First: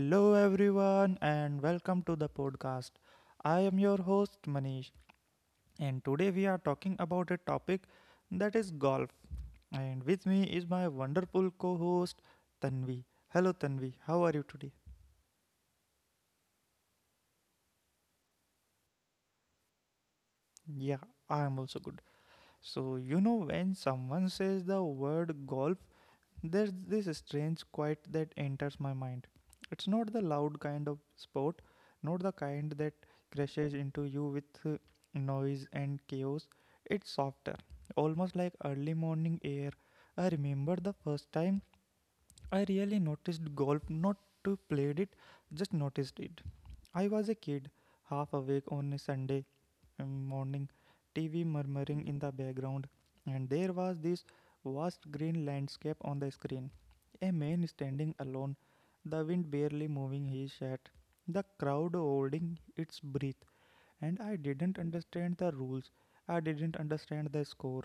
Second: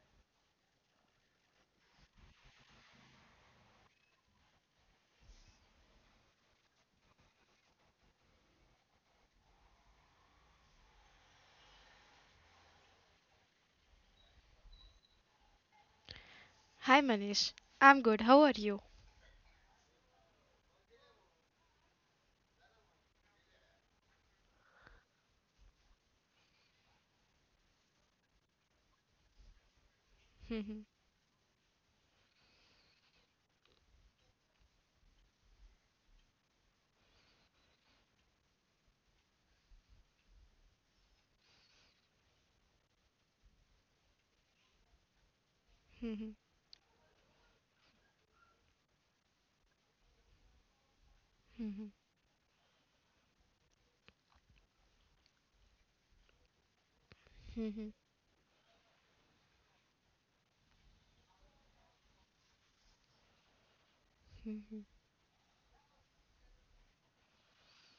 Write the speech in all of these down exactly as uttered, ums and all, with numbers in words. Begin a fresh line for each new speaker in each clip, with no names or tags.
Hello, everyone, and welcome to the podcast. I am your host, Manish, and today we are talking about a topic that is golf. And with me is my wonderful co host, Tanvi. Hello, Tanvi, how are you today?
"Hi, Manish. I'm good. How are you?
Yeah, I am also good. So, you know, when someone says the word golf, there's this strange quiet that enters my mind. It's not the loud kind of sport, not the kind that crashes into you with uh, noise and chaos. It's softer, almost like early morning air. I remember the first time I really noticed golf, not to played it, just
Hm
noticed it. I was a kid, half awake on a Sunday um, morning, T V
hm
murmuring in the background, and there was this vast green landscape on the screen. A man
hm
standing alone, the wind barely moving his shirt, the crowd holding its breath, and I
hm
didn't understand the rules. I didn't understand the score.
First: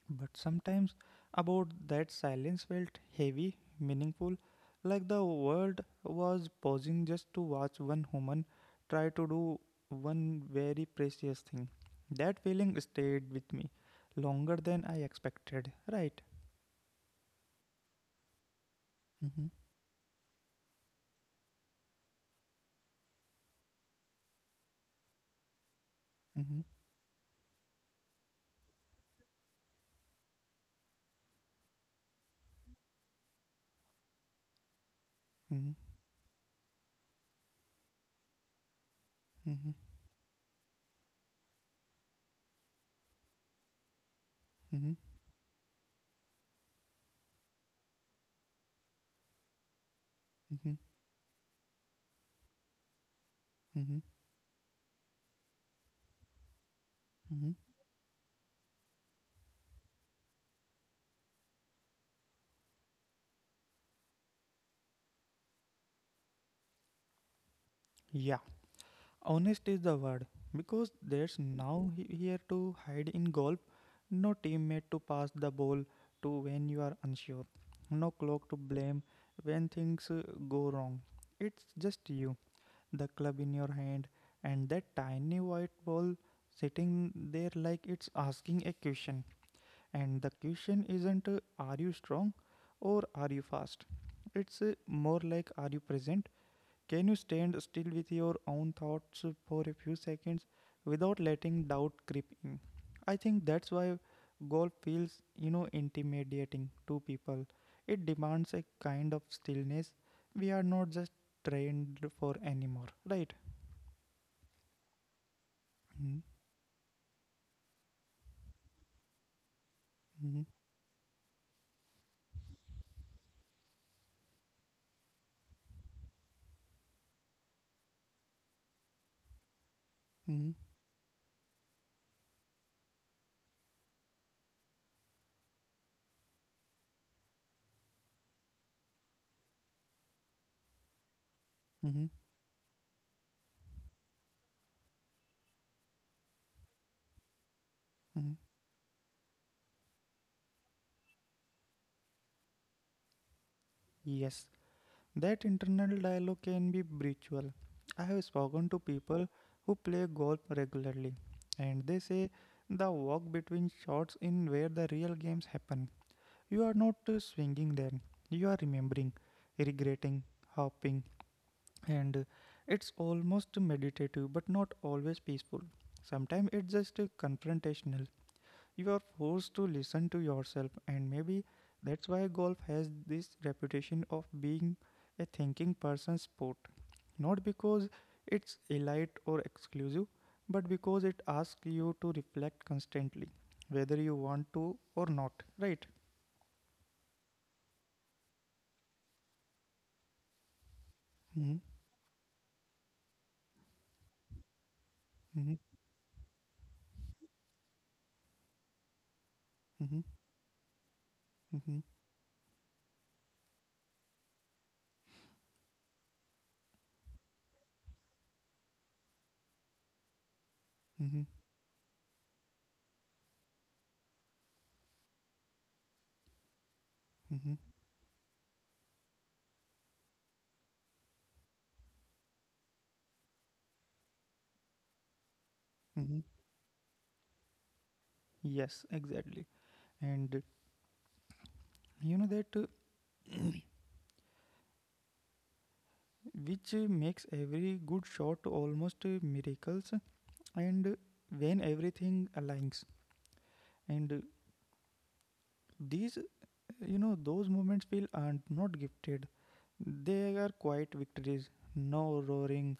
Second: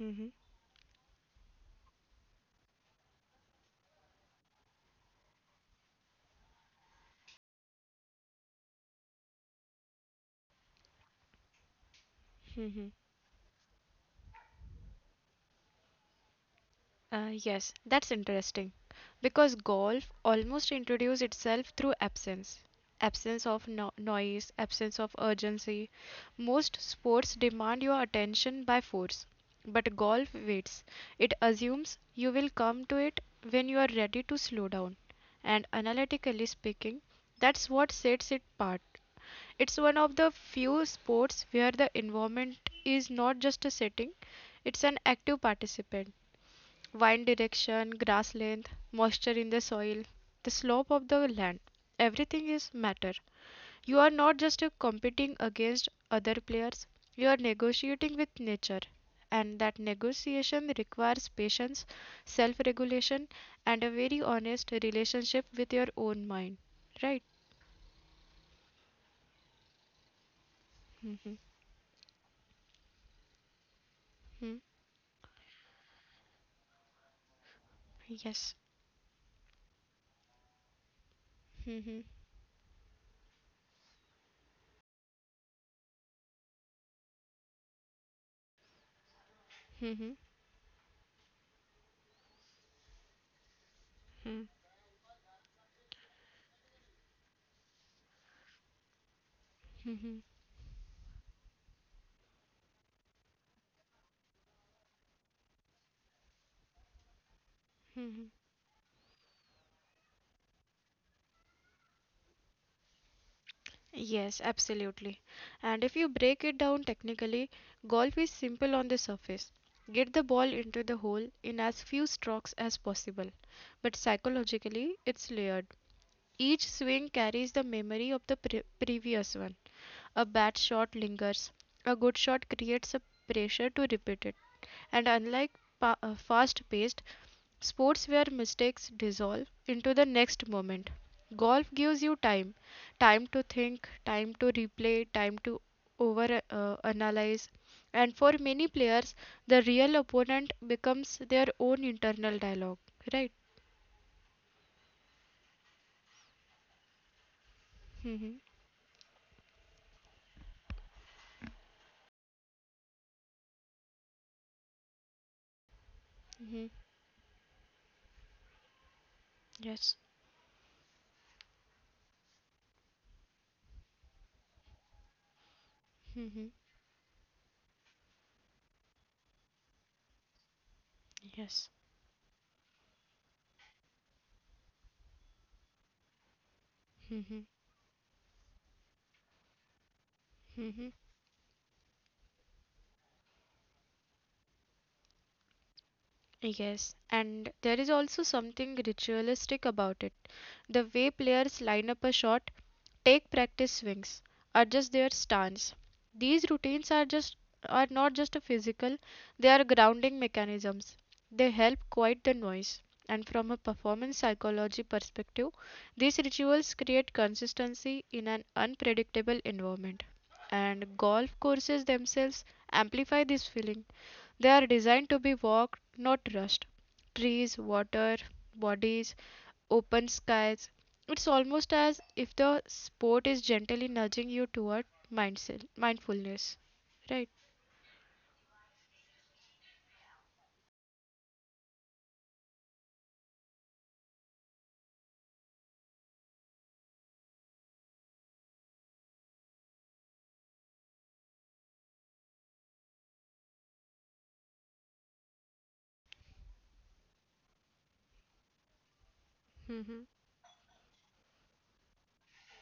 hm
But sometimes about that silence felt heavy, meaningful, like the world was pausing just to watch one human try to do one very precious thing. That feeling stayed with me longer than I expected, right?
hm. Yes, that's interesting,
Mm-hmm,
because golf almost introduces itself through absence. Absence of no noise, absence of urgency.
mm-hmm,
Most sports demand your attention by force, but golf waits. It assumes you will come to it when you are ready to slow down.
mm-hmm,
And analytically speaking, that's what sets it apart. It's one of the few sports where the environment is not just a setting,
mm-hmm,
it's an active participant. Wind direction, grass length, moisture in the soil, the
mm-hmm,
slope of the land, everything is matter.
mm-hmm,
You are not just uh, competing against other players, you are
mm-hmm.
negotiating with nature. And that negotiation requires patience, self regulation, and a very honest relationship with your own mind. Right?
Yeah, honest is the word because there's now he- here to hide in golf, no
Hmm?
teammate to pass the ball to when you are unsure, no clock to
Yes.
blame when things uh, go wrong. It's just
Hmm.
you, the club in your hand, and that tiny white ball sitting there like it's asking a question. And the question isn't uh, are you strong or are you fast? It's uh, more like are you present, can you stand still with your own thoughts for a few seconds without letting doubt creep in? I think that's why golf feels, you know, intimidating to people. It demands
Mhm.
a kind of stillness we are not just trained for anymore, right?
Yes, absolutely. And
Mm-hmm,
if you break it down technically, golf is simple on the surface. Get the ball into the hole in as few strokes as possible. But psychologically, it's layered. Each swing carries the memory of the pre- previous one.
mm-hmm,
A bad shot lingers. A good shot creates a pressure to repeat it. And unlike pa- fast paced, sports where mistakes dissolve into the next moment. Golf
mm-hmm,
gives you time time to think, time to replay, time to over uh, analyze. And
mm-hmm.
for many players, the real opponent becomes their own internal dialogue, right?
Yes, that internal dialogue can be brutal. I have
Mm-hmm.
spoken to people who play golf regularly, and they say the walk between shots in where the real games happen. You are
Mm-hmm.
not uh, swinging then, you are remembering,
Yes.
regretting, hopping, and uh, it's almost meditative but not always peaceful. Sometimes
Hmm.
it's just uh, confrontational, you are forced to listen to yourself and maybe
Yes.
that's why golf has this reputation of being a thinking person's sport, not because it's elite or exclusive but because
Hmm.
it asks you to reflect constantly whether you want to or not, right?
Yes, and there is also something ritualistic about it. The way
Hmm,
players line up a shot, take practice swings, adjust their
hmm,
stance. These routines are just are not just a physical, they are
hmm,
grounding mechanisms. They
hmm,
help quiet the noise. And from a performance psychology perspective, these rituals create consistency in an unpredictable environment. And
hmm,
golf courses themselves amplify this feeling. They are designed to be walked, not rushed.
hmm,
Trees, water bodies, open skies, it's almost as if the sport is gently nudging you toward mindful-
hmm.
mindfulness. Right?
Yes, exactly. And you know that uh, which uh, makes every good shot almost uh, miracles. And when everything aligns and these, you know those moments feel aren't not gifted,
Mm-hmm.
they are quiet victories, no roaring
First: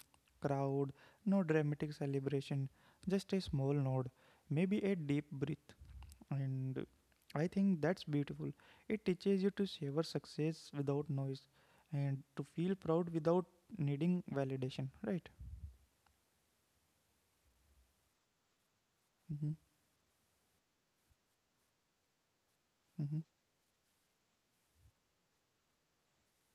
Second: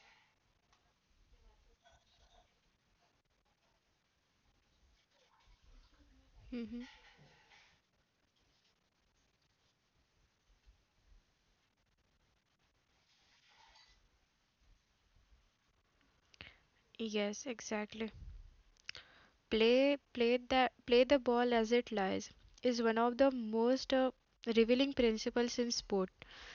crowd, no dramatic celebration, just a small nod, maybe a deep breath.
Mm-hmm.
And I think that's beautiful. It teaches you to savor success without noise and to feel proud without needing validation, right?
Yes, exactly.
Mm-hmm,
Play, play that, play the ball as it lies is one of
mm-hmm,
the most uh, revealing principles in sport.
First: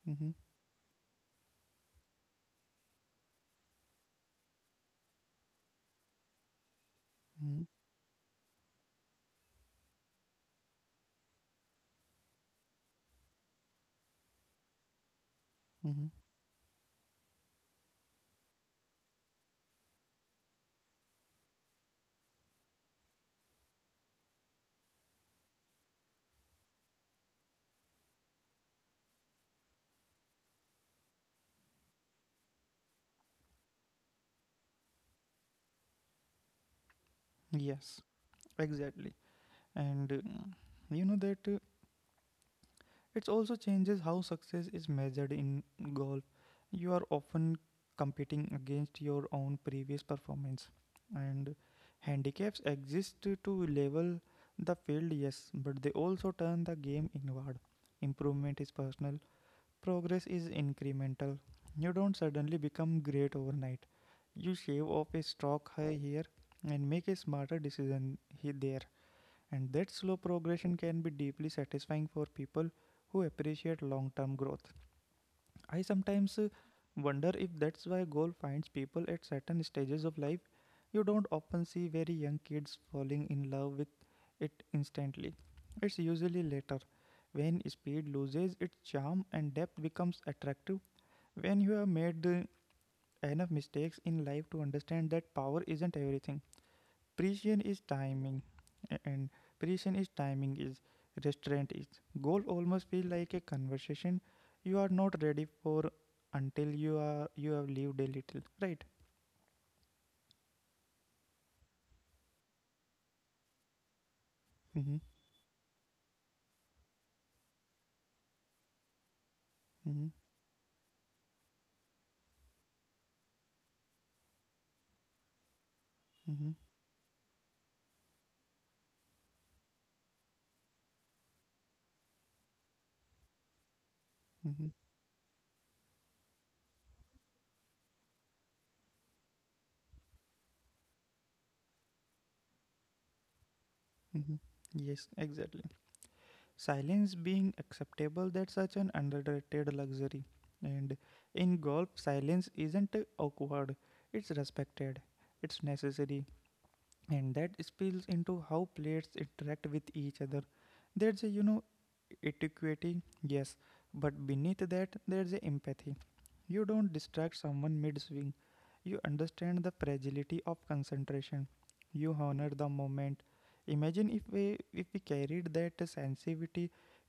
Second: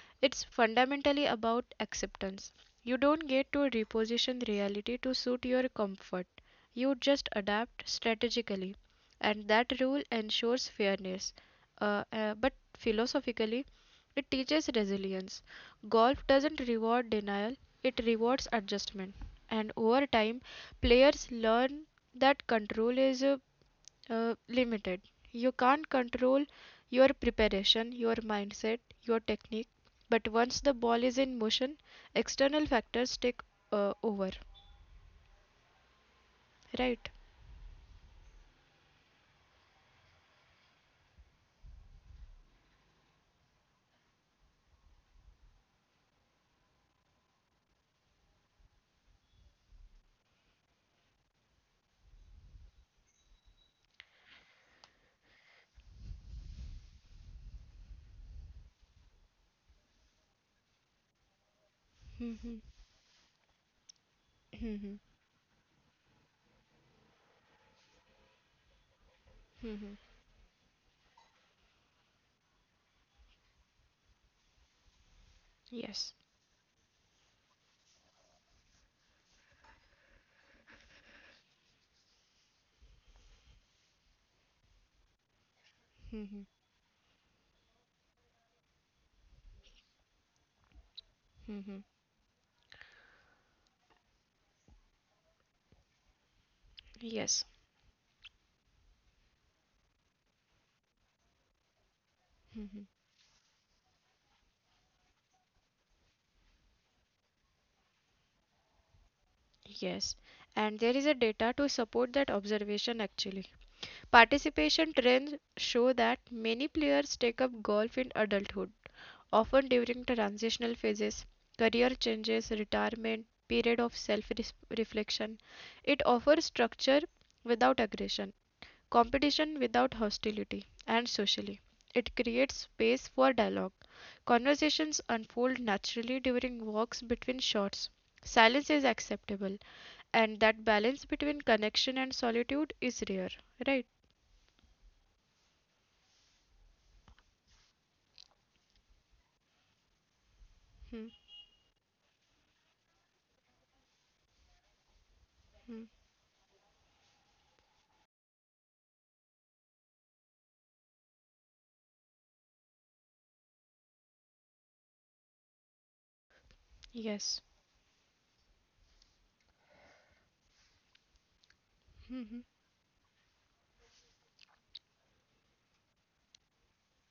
mm-hmm,
It's fundamentally about acceptance. You don't get to reposition reality to suit your comfort. You just
mm-hmm.
adapt strategically, and that rule ensures fairness. Uh, uh, but philosophically, it teaches resilience.
Mm-hmm.
Golf doesn't reward denial, it rewards adjustment. And over time, players learn that control is uh, uh, limited. You can't control your preparation, your mindset, your technique, but once the ball is in motion, external factors take uh, over, right?
Yes, exactly. And uh, you know that uh, it also changes how success is measured in golf. You are often competing against your own previous performance, and handicaps exist to to level the field, yes, but they also turn the game inward. Improvement is personal, progress is incremental. You don't suddenly
Mm-hmm.
become great overnight, you shave
Mm-hmm.
off a stroke hi- here and make a smarter decision he- there, and that
Mm-hmm.
slow progression can be deeply satisfying for people who appreciate long term growth. I
Yes.
sometimes uh, wonder if that's why goal finds people at certain stages of life. You don't often see very young kids falling in love with it instantly. It's usually later, when speed loses its charm and depth becomes attractive, when you have made uh, enough mistakes in life to understand that power isn't everything,
Yes.
precision is timing, and precision is timing is restraint is, goal
Mm-hmm.
almost feel like a conversation you are not ready for until you are, you have lived a little, right?
Yes. And there is a data to support that observation actually. Participation
Mm-hmm,
trends show that many players take up golf in adulthood often during
mm-hmm,
transitional phases, career changes, retirement, period of self reflection. It offers
mm-hmm,
structure without aggression, competition without hostility, and socially. It creates space for dialogue.
mm-hmm,
Conversations unfold naturally during walks between shots. Silence is acceptable, and that balance between connection and solitude is rare, right?
mm-hmm. Yes, exactly. Silence being acceptable, that's such an underrated luxury. And
Hmm.
in golf, silence isn't awkward, it's respected, it's necessary. And that spills into how plates interact with each other. There's a, you know etiquette, yes, but beneath that there's a empathy. You don't distract
Yes.
someone mid swing, you understand the fragility of concentration, you
Hmm. Hmm.
honor the moment. Imagine if we if we carried that sensitivity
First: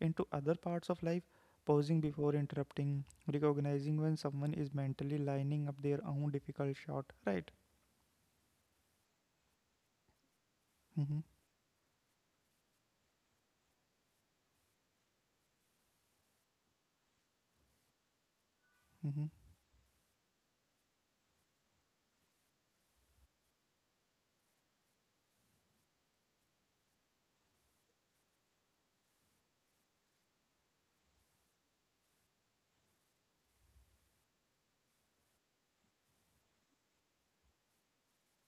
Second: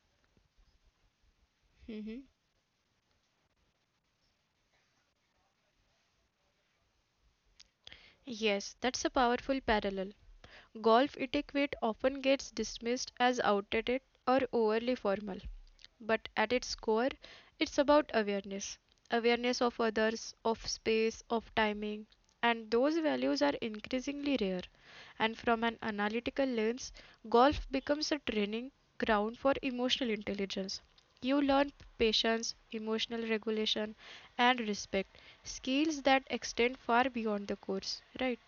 into other parts of life, pausing
Hmm, hmm.
before interrupting, recognizing when someone is mentally lining up their own difficult shot, right?
Yes, that's a powerful parallel. Golf
Mm-hmm,
etiquette often gets dismissed as outdated or overly formal, but at its core, it's about awareness
mm-hmm.
awareness of others, of space, of timing, and those values are increasingly rare. And from an analytical lens, golf becomes a training ground for emotional intelligence. You learn patience, emotional regulation, and respect skills that extend far beyond the course, right?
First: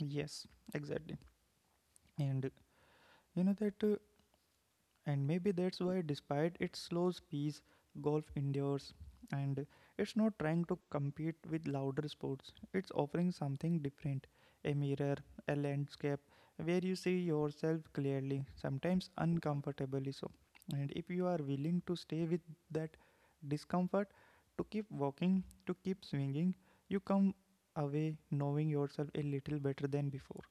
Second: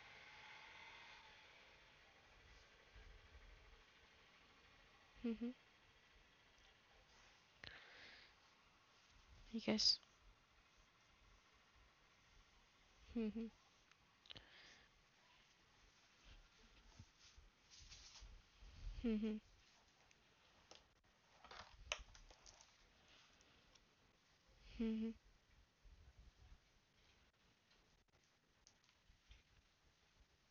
Yes, exactly. And you know that uh, and
Mm-hmm.
maybe that's why, despite its slow pace, golf endures. And
Yes.
it's not trying to compete with louder sports, it's offering
Mm-hmm.
something different, a mirror, a landscape where you see yourself clearly, sometimes
Mm-hmm.
uncomfortably so. And if you are willing to stay with that discomfort, to keep
Mhm.
walking, to keep swinging, you come away knowing yourself a little better than before.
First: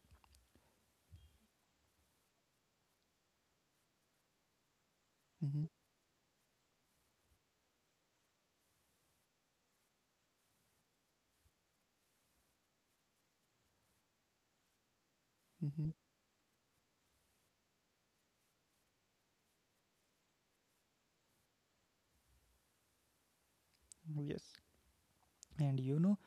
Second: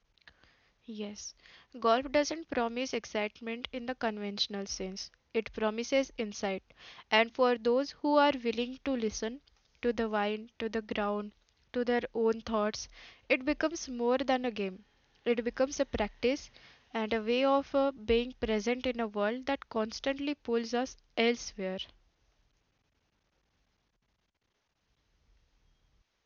Yes, golf doesn't promise excitement in the conventional sense. It
Mm-hmm.
promises insight. And for those who are willing to listen to the wind, to the ground, to their own thoughts, it becomes more than a game. It becomes a
Mm-hmm.
practice and a way of uh, being present in a world that constantly pulls us elsewhere.
Yes, and you know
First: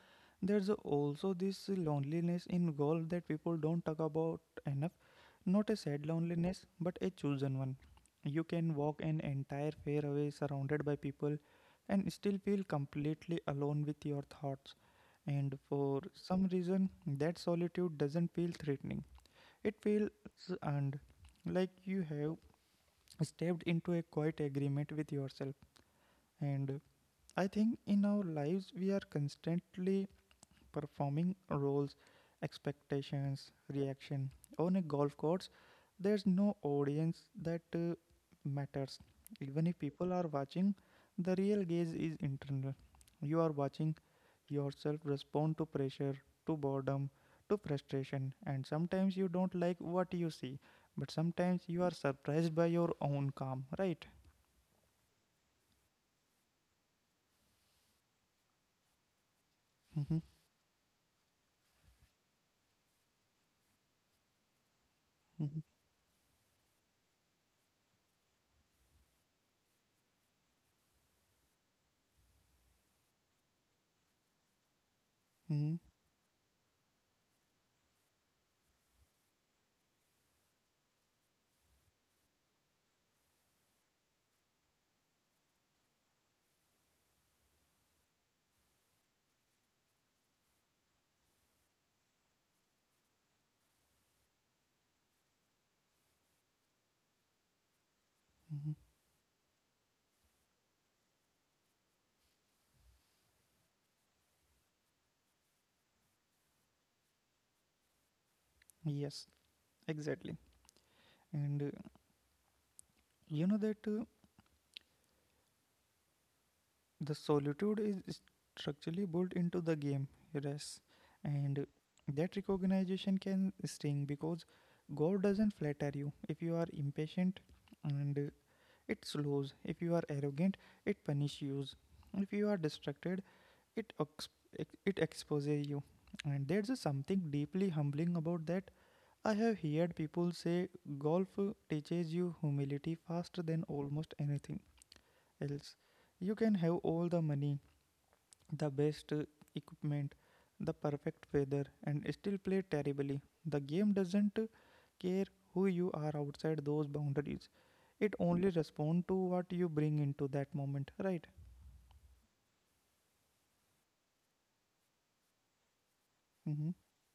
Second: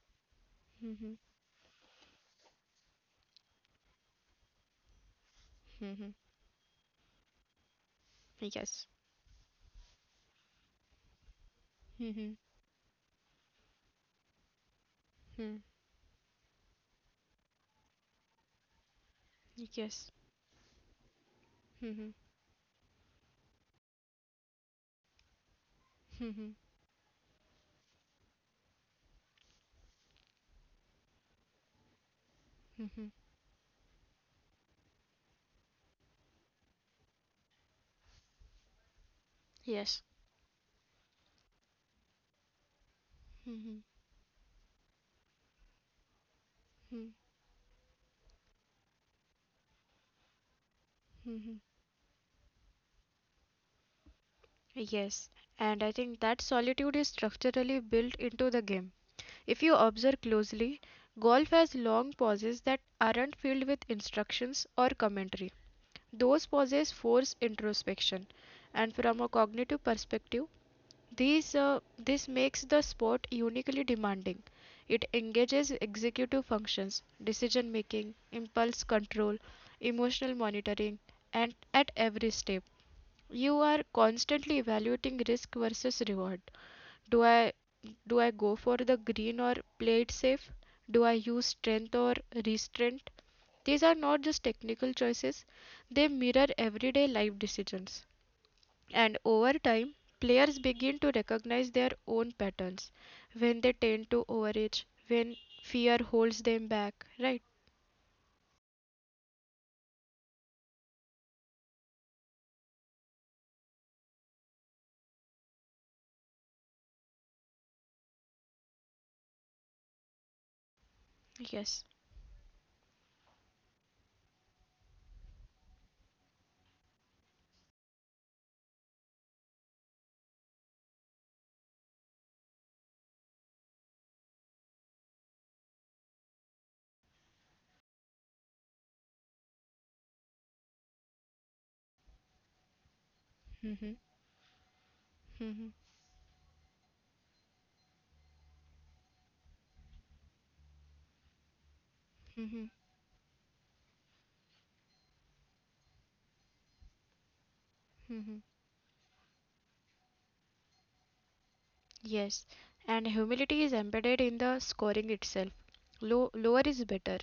there's
Mhm.
also this loneliness in golf that people don't talk about enough, not a sad
Mhm.
loneliness but a chosen one. You can
Yes.
walk an entire fairway surrounded by people and
Mhm.
still feel completely alone with your thoughts.
Hmm.
And for some reason, that solitude doesn't feel threatening, it
Yes.
feels earned, like you have stepped into a quiet agreement with yourself.
Mhm.
And I think in our lives we are constantly performing roles, expectations, reaction. On a golf course, there's no audience that uh, matters. Even if
Yes.
people are watching, the real gaze is internal. You are watching yourself respond to pressure, to boredom, to frustration, and sometimes you don't like what you see, but
Hmm.
sometimes you are surprised by your own calm, right?
Yes, and I think that solitude is structurally built into the game. If you
Mhm,
observe closely, golf has long pauses that aren't filled with instructions or commentary.
mhm,
Those pauses force introspection, and from a cognitive perspective, these, uh, this makes the sport uniquely demanding. It engages
mhm,
executive functions, decision making, impulse control, emotional monitoring, and at every step you are constantly evaluating risk versus reward. Do I do I go for the green or play it safe? Do I use strength or restraint? These are not just technical choices, they mirror everyday life decisions.
mhm.
And over time, players begin to recognize their own patterns when they tend to overage, when fear holds them back, right?
Yes, exactly. And uh, you know that uh, the solitude is structurally built into the game, yes, and
Yes.
that recognition can sting because God doesn't flatter you. If you are impatient, and uh, it slows. If you are arrogant, it punishes you. If you are distracted, it ex- it exposes you. And there's a something deeply humbling about that. I have heard people say golf uh, teaches you humility faster than
Mm-hmm.
almost anything
Mm-hmm.
else. You can have all the money, the best uh, equipment, the perfect weather, and still
Mm-hmm.
play terribly. The game doesn't uh, care who you are outside those boundaries. It
Mm-hmm.
only responds to what you bring into that moment, right?
Yes, and humility is embedded in the scoring itself. Low, lower
Mm-hmm.
is better.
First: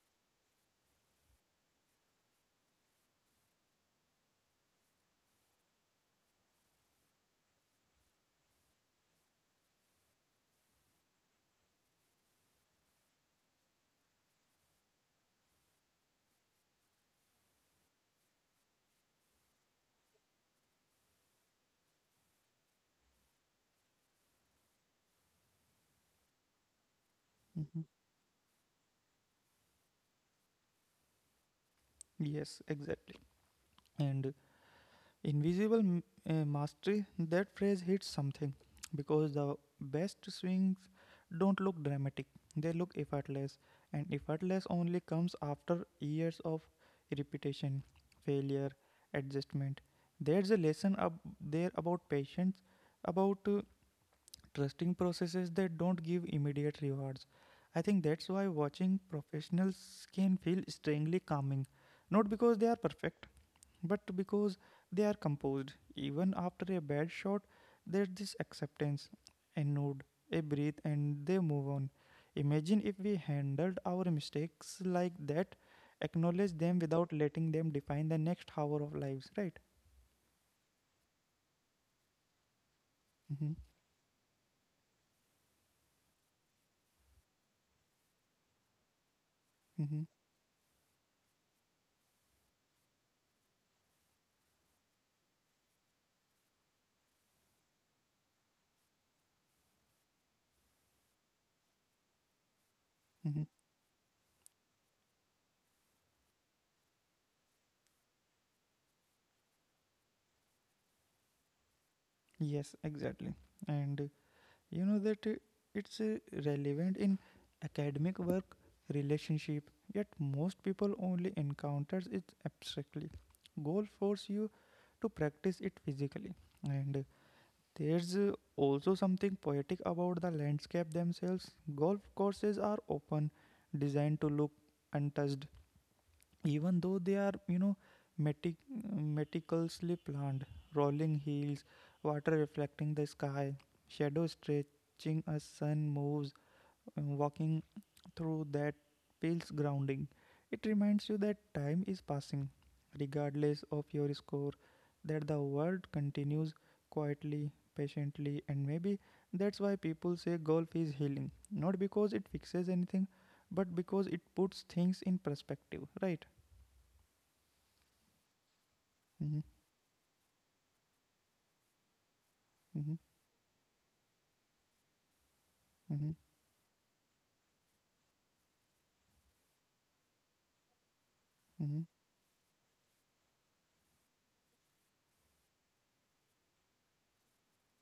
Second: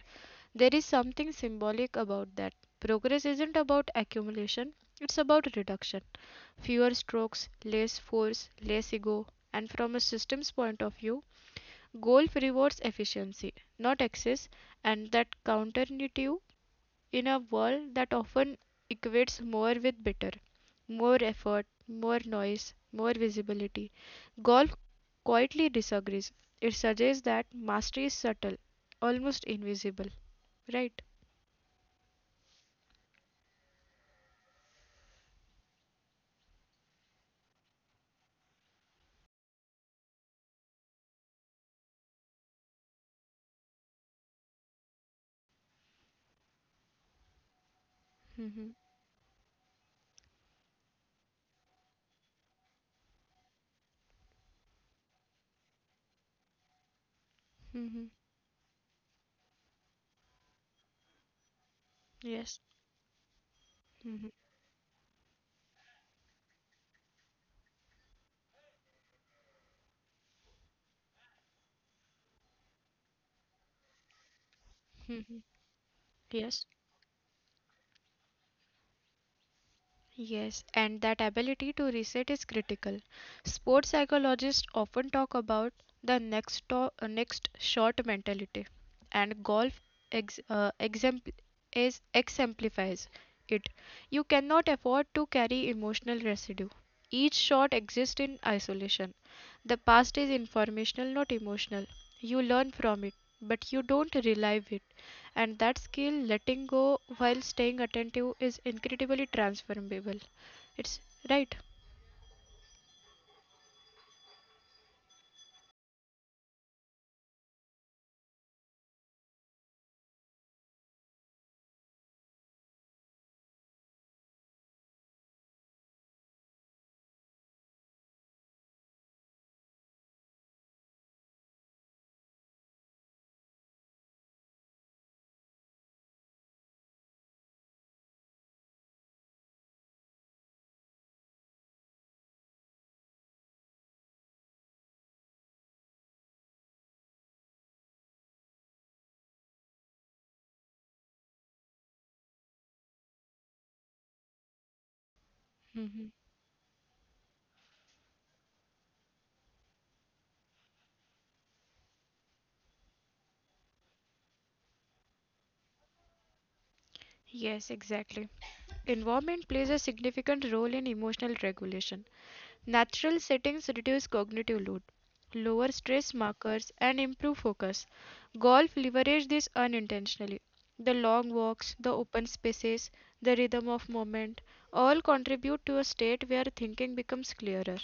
There is something symbolic about that. Progress isn't about accumulation, it's about reduction. Fewer strokes, less force, less ego. And from a systems point of view, golf rewards efficiency, not excess, and that counterintuitive in a world that often equates more with better, more effort, more noise, more visibility. Golf quietly disagrees. It suggests that
Mm-hmm.
mastery is subtle, almost invisible, right?
Yes, exactly. And uh, invisible m- uh, mastery, that phrase hits something because the best swings don't look dramatic, they look effortless, and effortless only comes after years of repetition,
Mm-hmm.
failure, adjustment. There's a lesson up there about patience, about uh, trusting processes that don't give immediate rewards. I think
Mm-hmm.
that's why watching professionals can feel strangely calming, not because
Yes.
they are perfect, but
Mm-hmm.
because they are composed. Even after a bad shot, there's this acceptance, a nod, a breathe, and they move on. Imagine if we handled our mistakes like
Mm-hmm.
that, acknowledge
Yes.
them without letting them define the next hour of lives, right?
Yes, and that ability to reset is critical.
Mm-hmm,
Sports psychologists often talk about the next to- uh, next shot mentality, and golf
mm-hmm,
ex- uh, exempl- is exemplifies it. You cannot afford to carry emotional residue. Each shot exists in isolation. The past is informational, not emotional. You learn from it,
mm-hmm.
but you don't relive it and that skill letting go while staying attentive is incredibly transformable. It's right.
Yes, exactly. And you know that uh, it's uh, relevant in academic work, relationship, yet most people only encounters it abstractly. Goal force you to practice it physically. And uh, there's uh, also something poetic about the landscape themselves. Golf courses are open, designed to look untouched, even though they are, you know metic- meticulously planned, rolling hills, water reflecting the sky, shadow stretching as sun moves. And walking through that feels grounding. It reminds you that time is passing regardless of your score, that the world
Hmm.
continues quietly, patiently. And maybe that's why people say golf is healing, not because it fixes anything, but because it puts things in perspective, right?
Yes, exactly.
Mhm.
Environment plays a significant role in emotional regulation.
Mm-hmm,
Natural settings reduce cognitive load, lower
mm-hmm,
stress markers, and improve focus. Golf leverages this unintentionally. The long walks,
mm-hmm,
the open spaces, the rhythm of movement all contribute to a state where thinking becomes clearer.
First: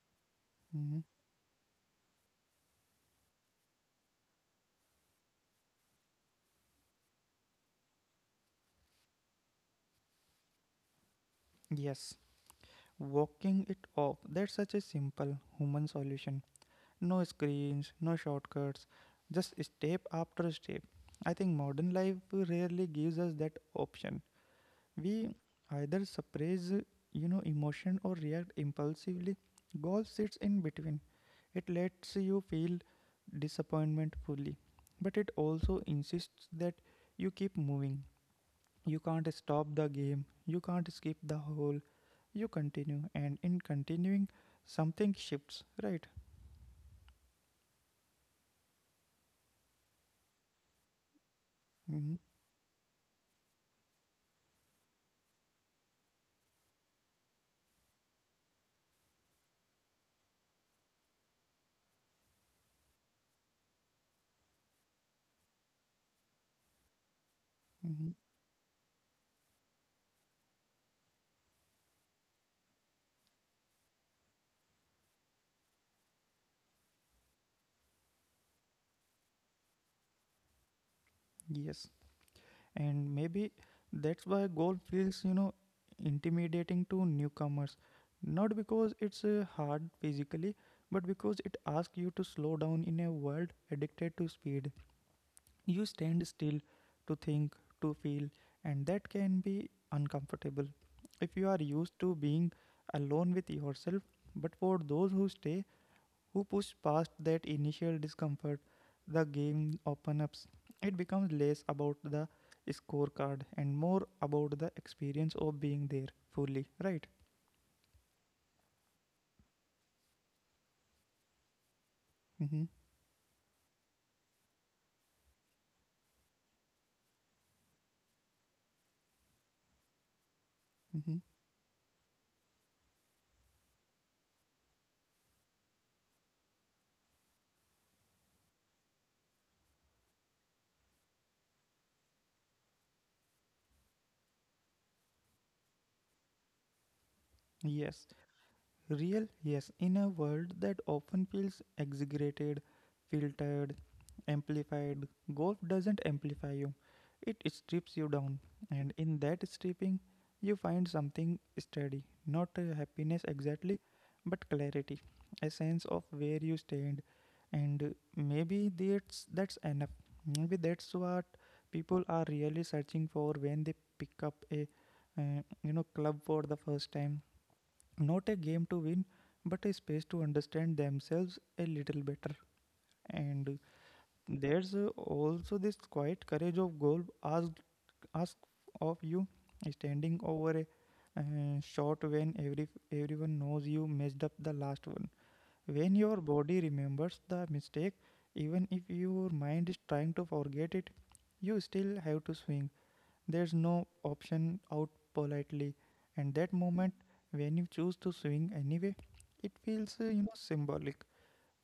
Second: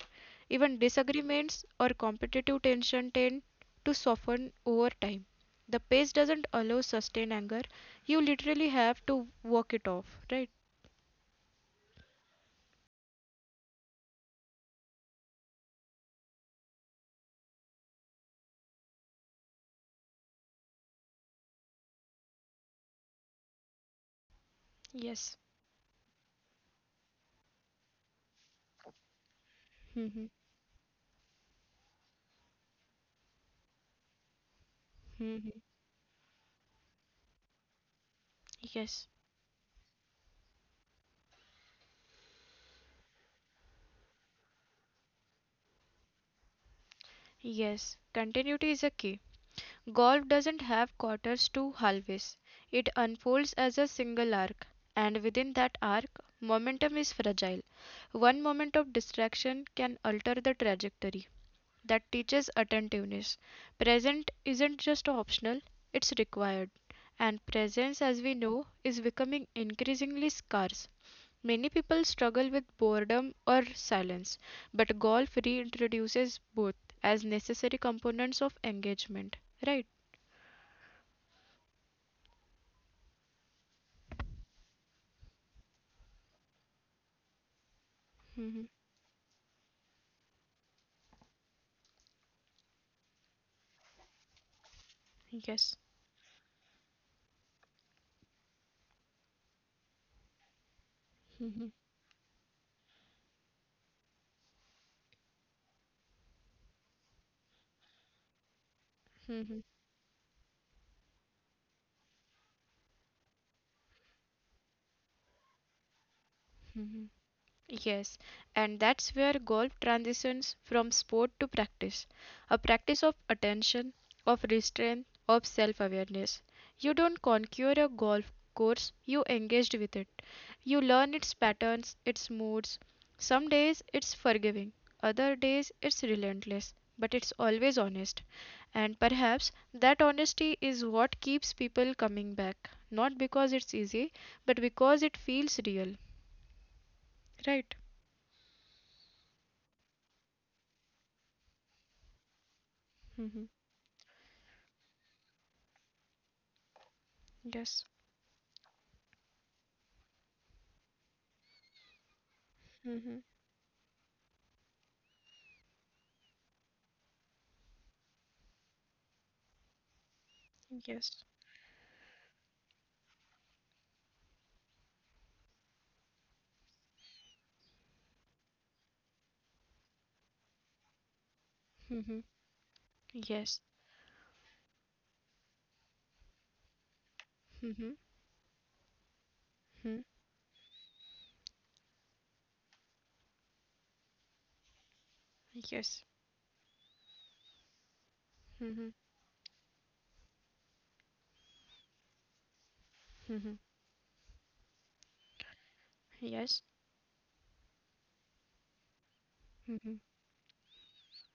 Even
mm-hmm.
disagreements or competitive tension tend to soften over time. The pace doesn't allow sustained anger. You literally have to walk it off, right?
Yes, walking it off. That's such a simple human solution. No screens, no shortcuts, just step after step. I think modern life rarely gives us that option. We
Yes.
either suppress, you know, emotion or react impulsively. Golf
Hmm.
sits in between. It lets you feel disappointment fully, but it
Hmm.
also insists that you keep moving. You
Yes.
can't stop the game, you can't skip the whole, you continue, and in continuing, something shifts, right?
Yes, continuity is a key. Golf doesn't have quarters to
Hmm,
halves, it unfolds as a single arc, and within that arc, momentum is fragile. One moment of distraction can alter the trajectory. That teaches attentiveness. Present isn't just optional, it's required. And presence,
hmm.
as we know, is becoming increasingly scarce. Many people struggle with boredom or silence, but golf reintroduces both as necessary components of engagement, right?
Yes, and maybe that's why goal feels, you know, intimidating to newcomers. Not
Hmm.
because it's uh, hard physically, but because it asks you to slow down in a world addicted to speed.
Yes.
You stand still to think, to feel, and that can be uncomfortable if you are used to being alone with yourself. But for those who stay, who push past that initial discomfort, the game opens up. It becomes less about the scorecard and more about the experience of being there fully, right?
Yes, and that's where golf transitions from sport to practice, a
Mm-hmm.
practice of attention, of restraint, of self awareness. You don't conquer a golf course, you engaged with it. You
Mm-hmm.
learn its patterns, its moods. Some days it's forgiving, other days it's relentless, but it's always honest. And perhaps that honesty is what keeps people coming back, not because it's easy, but because it feels real. Right?
Yes. Real, yes, in a world that often feels exaggerated, filtered, amplified, golf doesn't amplify you, it strips
Yes,
you down. And in that stripping, you find something steady, not uh, happiness exactly, but clarity, a sense of where you stand. And uh, maybe that's, that's enough. Maybe that's what
yes.
people are really searching for when they pick up a uh, you know club for the first time. Not a game to win, but a space to understand themselves a little better.
Mm-hmm.
And
Yes.
there's uh, also this quiet courage of goal asked
Mm-hmm.
ask of you, standing
Mm-hmm.
over a uh, shot when every everyone knows you messed up the last one, when your
Yes.
body remembers the mistake even if
Mm-hmm.
your mind is trying to forget it. You still have to swing, there's no option out politely. And that
Yes.
moment when you choose to swing anyway, it feels uh, you
Mm-hmm.
know symbolic.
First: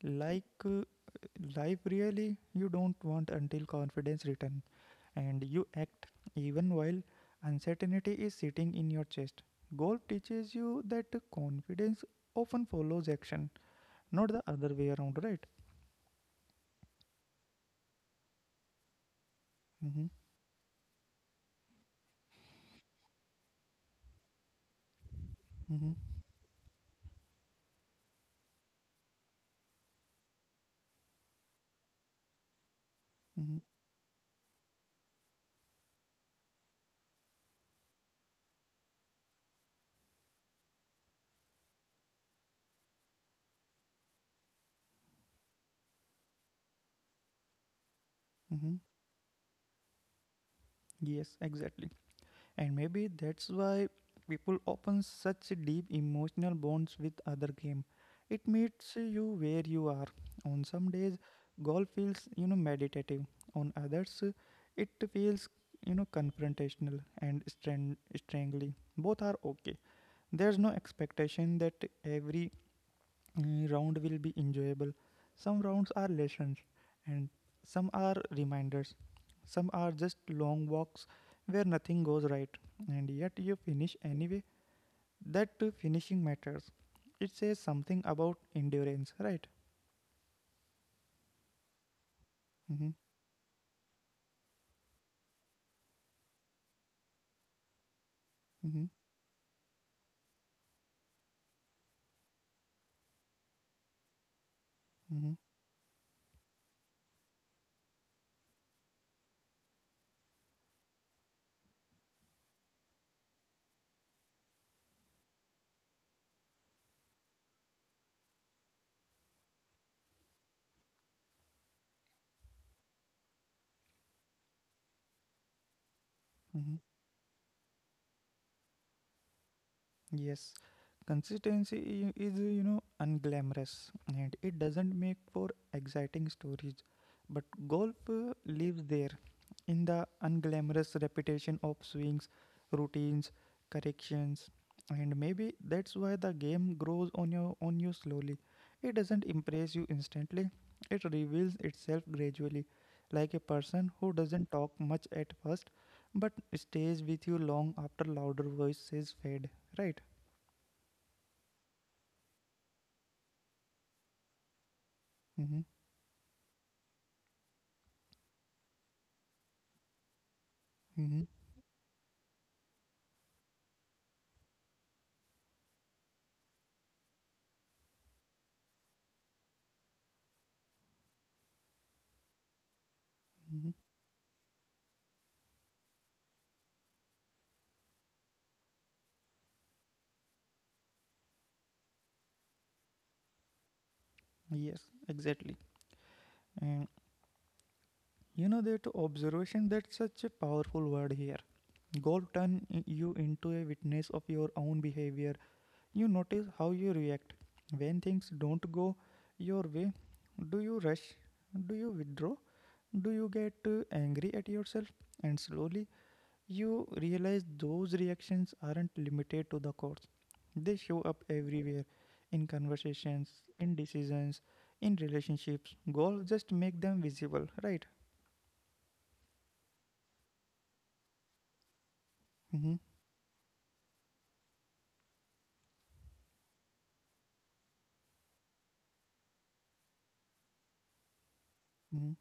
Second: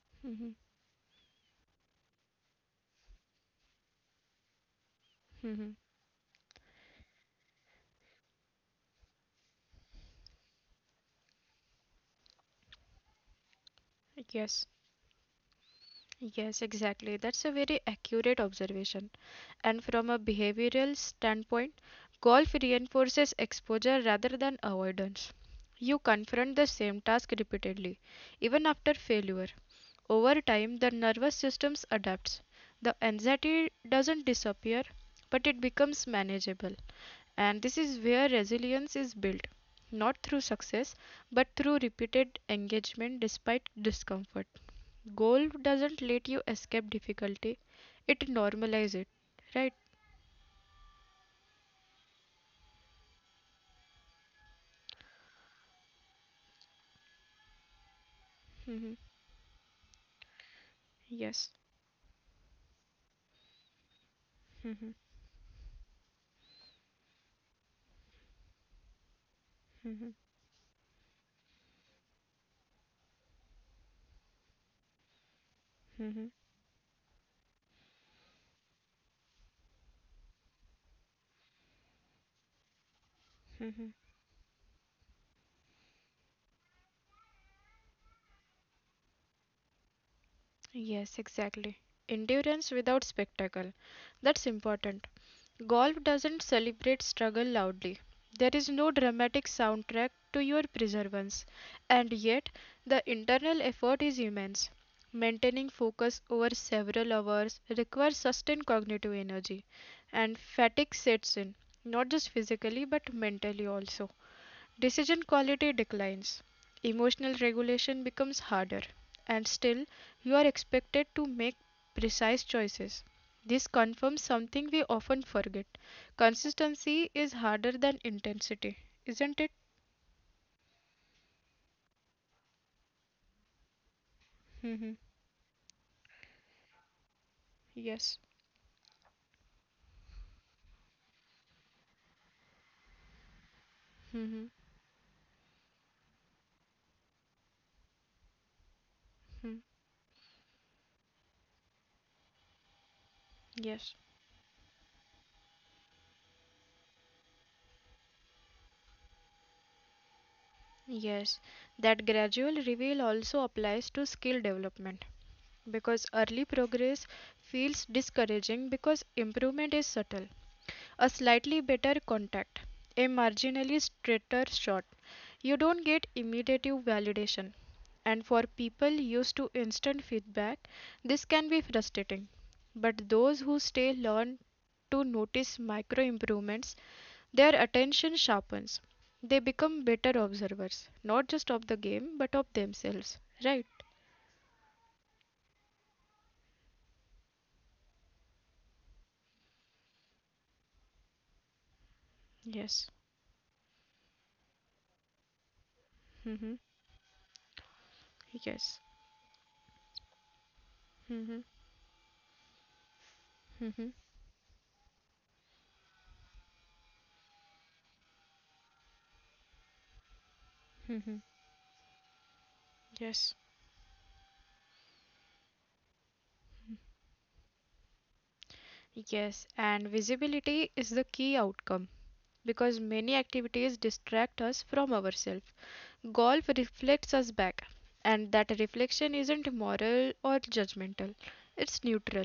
Like
Mm-hmm.
uh, Life really you don't want until confidence returns and you
Mm-hmm.
act even while uncertainty is sitting in your chest. Golf teaches you that confidence often follows action, not the
Yes.
other way around, right?
Yes, exactly. That's a very accurate observation. And
Mm-hmm,
from a behavioral standpoint, golf reinforces exposure rather than avoidance.
mm-hmm,
You confront the same task repeatedly, even after failure. Over time, the nervous system adapts. The
mm-hmm,
anxiety doesn't disappear, but it becomes manageable. And this is where resilience is built, not through success, but through repeated engagement despite discomfort. Goal doesn't let you escape difficulty, it
mm-hmm.
normalizes it, right?
Yes, exactly. And maybe that's why people open such deep emotional bonds with other game. It
Hmm.
meets you where you are. On some days,
Yes.
golf feels you know meditative. On others, it feels you know confrontational and strang- strangely. Both are okay.
Hmm.
There's no expectation that every uh, round will be enjoyable. Some rounds are
Hmm.
lessons, and some are reminders. Some are just long walks where nothing goes right, and yet you finish anyway. That uh, finishing matters. It says something about endurance, right?
Yes, exactly. Endurance
Mm-hmm,
without spectacle. That's important. Golf doesn't celebrate struggle loudly. There is
mm-hmm,
no dramatic soundtrack to your perseverance, and yet the internal effort is immense.
mm-hmm,
Maintaining focus over several hours requires sustained cognitive energy, and fatigue sets in, not just physically but mentally also. Decision quality declines, emotional regulation becomes harder, and still you are expected to make precise choices. This confirms something we often forget
mm-hmm.
consistency is harder than intensity, isn't it?
Yes, consistency i- is, you know, unglamorous and it
Hmm.
doesn't make for exciting stories. But golf
Yes.
uh, lives there in the unglamorous repetition of swings, routines,
Hmm.
corrections, and maybe that's why the game grows on you on you slowly. It doesn't impress you instantly. It reveals itself gradually, like a
Yes.
person who doesn't talk much at first but stays with you long after louder voices fade, right?
Yes, that gradual reveal also applies to skill development
Mm-hmm,
because early progress feels discouraging because improvement is subtle. A
mm-hmm,
slightly better contact, a marginally straighter shot. You don't get immediate validation. And for people used to instant feedback, this can be frustrating. But those who
mm-hmm.
stay learn to notice micro improvements their attention sharpens. They become better observers, not just of the game, but of themselves. Right?
Yes, exactly. And you know that observation, that's such a powerful word here. Goal turn
Yes.
i- you into a witness of your own behavior. You
Mm-hmm.
notice how you react. When things don't
Yes.
go your way, do you rush?
Mm-hmm.
Do you withdraw? Do you get uh,
Mm-hmm.
angry at yourself? And slowly you realize those reactions aren't limited to the courts. They show
Mm-hmm.
up everywhere, in
Yes.
conversations, in decisions, in relationships. Goals just make them visible, right?
Yes. And visibility is the key outcome
Mm-hmm,
because many activities distract us from ourselves. Golf reflects us back, and that reflection isn't moral or judgmental. It's
mm-hmm,
neutral.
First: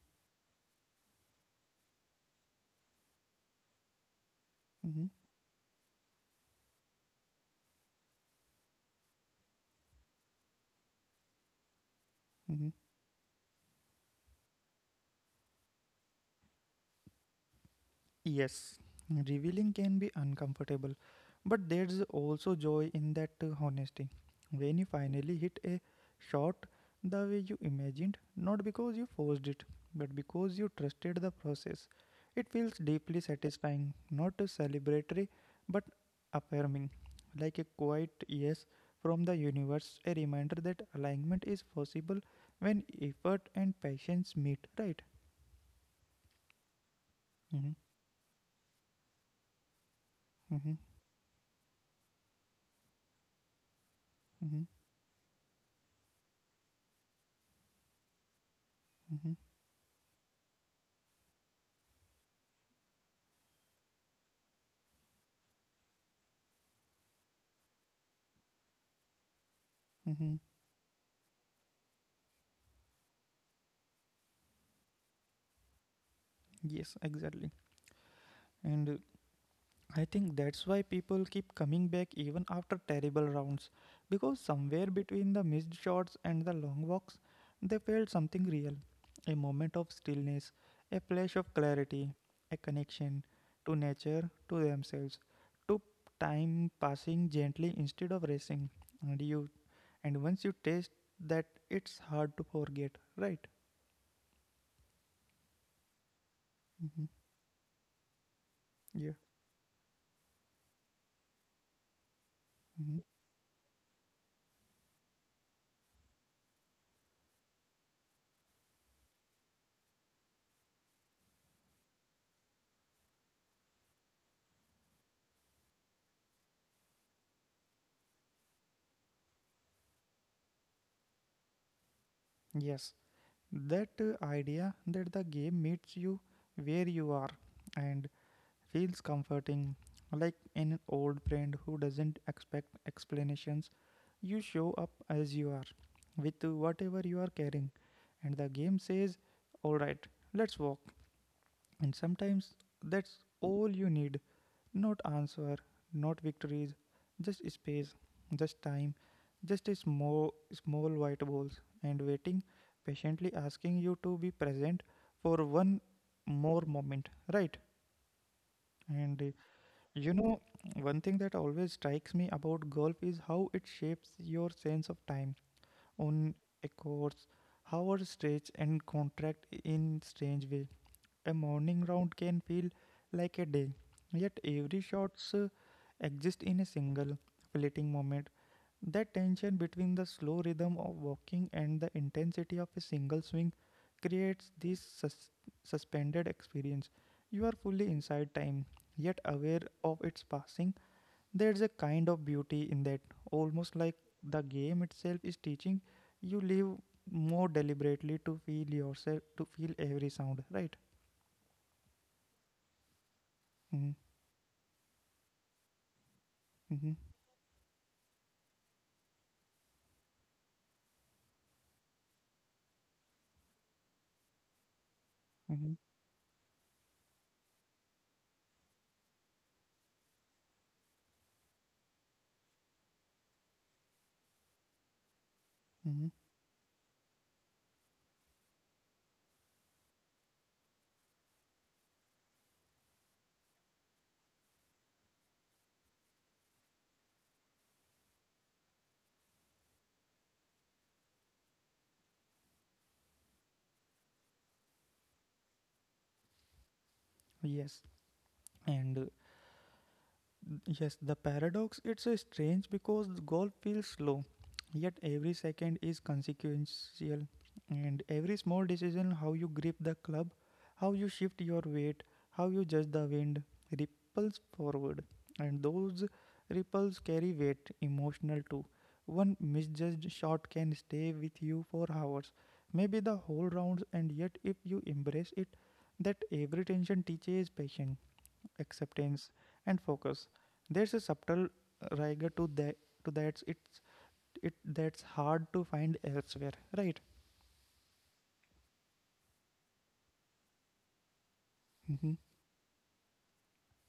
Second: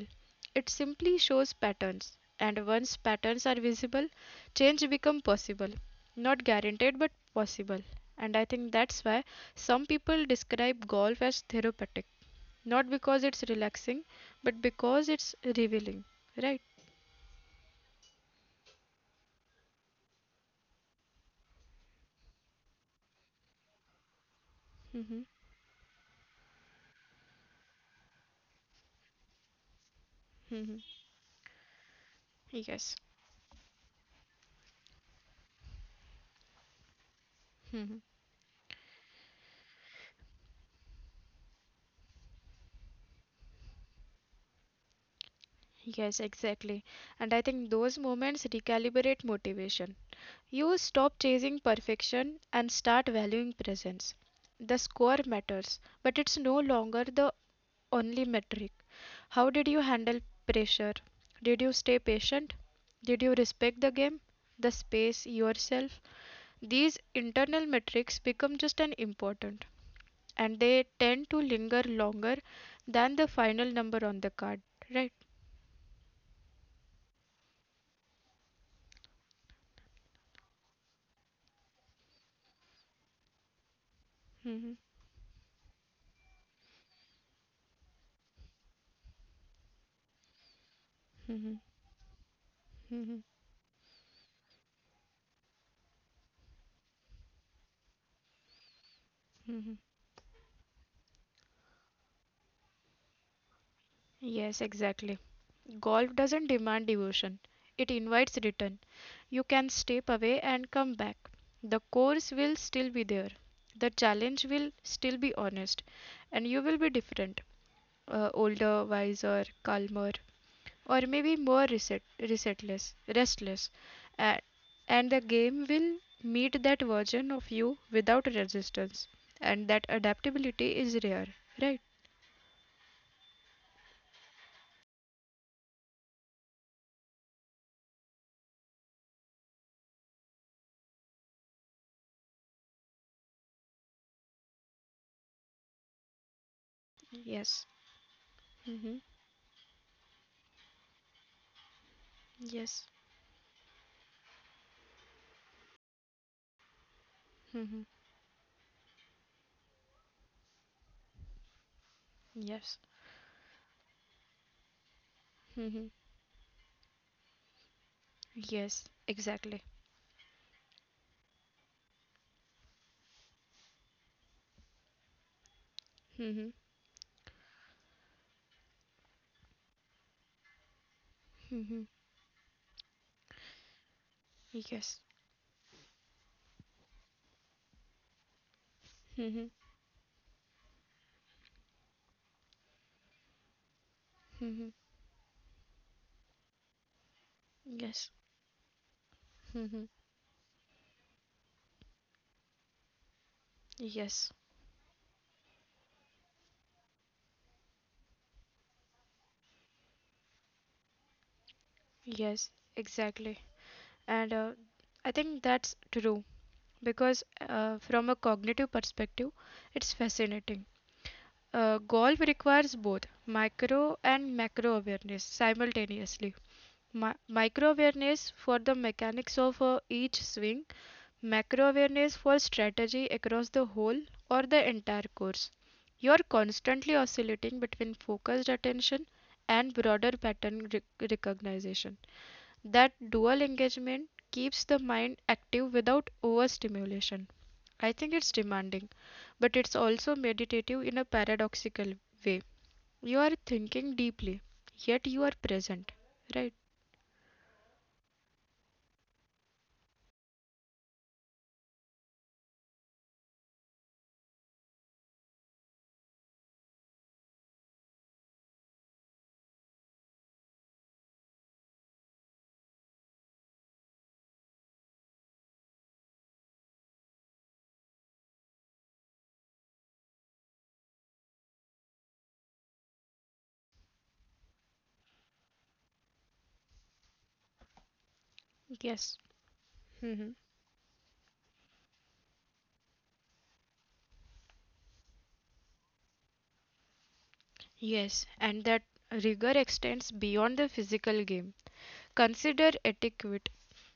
It simply shows patterns, and once patterns are visible, change
mm-hmm,
becomes possible. Not guaranteed, but possible. And I think that's why some people describe golf as therapeutic,
mm-hmm.
not because it's relaxing, but because it's revealing, right?
Yes, revealing can be uncomfortable, but there's also joy in that uh, honesty. When you
Hmm.
finally hit a shot the way you imagined, not because you forced it, but because you
Hmm.
trusted the process, it feels
Yes.
deeply satisfying, not uh, celebratory, but affirming, like a
Hmm.
quiet yes from the universe, a reminder that alignment is possible when effort and patience meet, right?
Yes, exactly. And I think
Mm-hmm,
those moments recalibrate motivation.
mm-hmm,
You stop chasing perfection and start valuing presence.
mm-hmm,
The score matters, but it's no longer the only metric.
mm-hmm,
How did you handle pressure? Did you stay patient? Did you respect the game, the space, yourself? These internal metrics become just as important
mm-hmm.
and they tend to linger longer than the final number on the card, right?
Yes, exactly. And uh, I think that's why people keep coming back even after terrible rounds. Because
Mhm,
somewhere between the missed shots and the long walks, they felt something real, a moment of stillness, a flash of
mhm,
clarity, a
mhm.
connection to nature, to themselves, to time passing gently instead of racing. And you, and once you taste that, it's hard to forget, right?
Yes, exactly. Golf doesn't demand
Hmm.
devotion, it invites return.
Yeah.
You can step away and come back. The course will still
Hmm.
be there, the challenge will still be honest, and you will be different, uh, older, wiser, calmer, or maybe more reset, resetless, restless. A- and the game will meet that version of you without resistance, and that adaptability is rare, right?
Yes. That uh, idea that the game meets you where you are and feels comforting, like an old friend who doesn't expect explanations. You show up as you are with uh, whatever you are
Yes.
carrying, and the game
Hmm.
says, alright, let's walk. And sometimes
Yes.
that's all you need. Not answer, not victories, just space, just time, just a small, small white balls and waiting,
Yes.
patiently asking you to be present for one
Mm-hmm.
more moment, right?
Yes.
And uh,
Exactly.
you know, one thing that always strikes me about golf is how it shapes your sense of time on
Mm-hmm.
a course, how our stretch and contract in strange way. A morning round can feel like a day, yet every
Yes.
shot exists in a single, fleeting moment. That
Mm-hmm.
tension between the slow rhythm of walking and the intensity of a single swing creates
Mm-hmm.
this sus- suspended experience. You are fully
Yes.
inside time, yet aware of its passing. There's a kind of beauty in that, almost like
Yes.
the game itself is teaching you live more deliberately, to feel yourself, to feel every sound, right?
Yes. Exactly.
Mhm.
And uh, I think that's true
Mm-hmm.
because uh, from a cognitive perspective, it's fascinating. Uh, golf requires both micro and macro awareness
Mm-hmm.
simultaneously. Mi- micro awareness for the mechanics of uh, each swing, macro awareness for strategy across the whole or the entire course.
Mm-hmm.
You're constantly oscillating between focused attention and broader pattern rec- recognition. That dual engagement keeps the mind active without overstimulation. I think it's demanding, but it's also meditative in a paradoxical way. You are thinking deeply, yet you are present, right?
Yes. And uh, Yes, the paradox it's a strange because the golf feels slow, yet every second is consequential, and every small decision, how you grip the club, how you shift your weight, how you judge the wind, ripples forward, and those ripples carry weight, emotional too. One misjudged shot can stay with you for hours, maybe the whole rounds, and yet if you embrace it, that every tension teaches patience, acceptance,
Yes.
and focus.
Hmm.
There's a subtle rigor to that to that it's it that's hard to find elsewhere, right?
Yes, and that rigor extends beyond the physical game.
Mm-hmm,
Consider etiquette.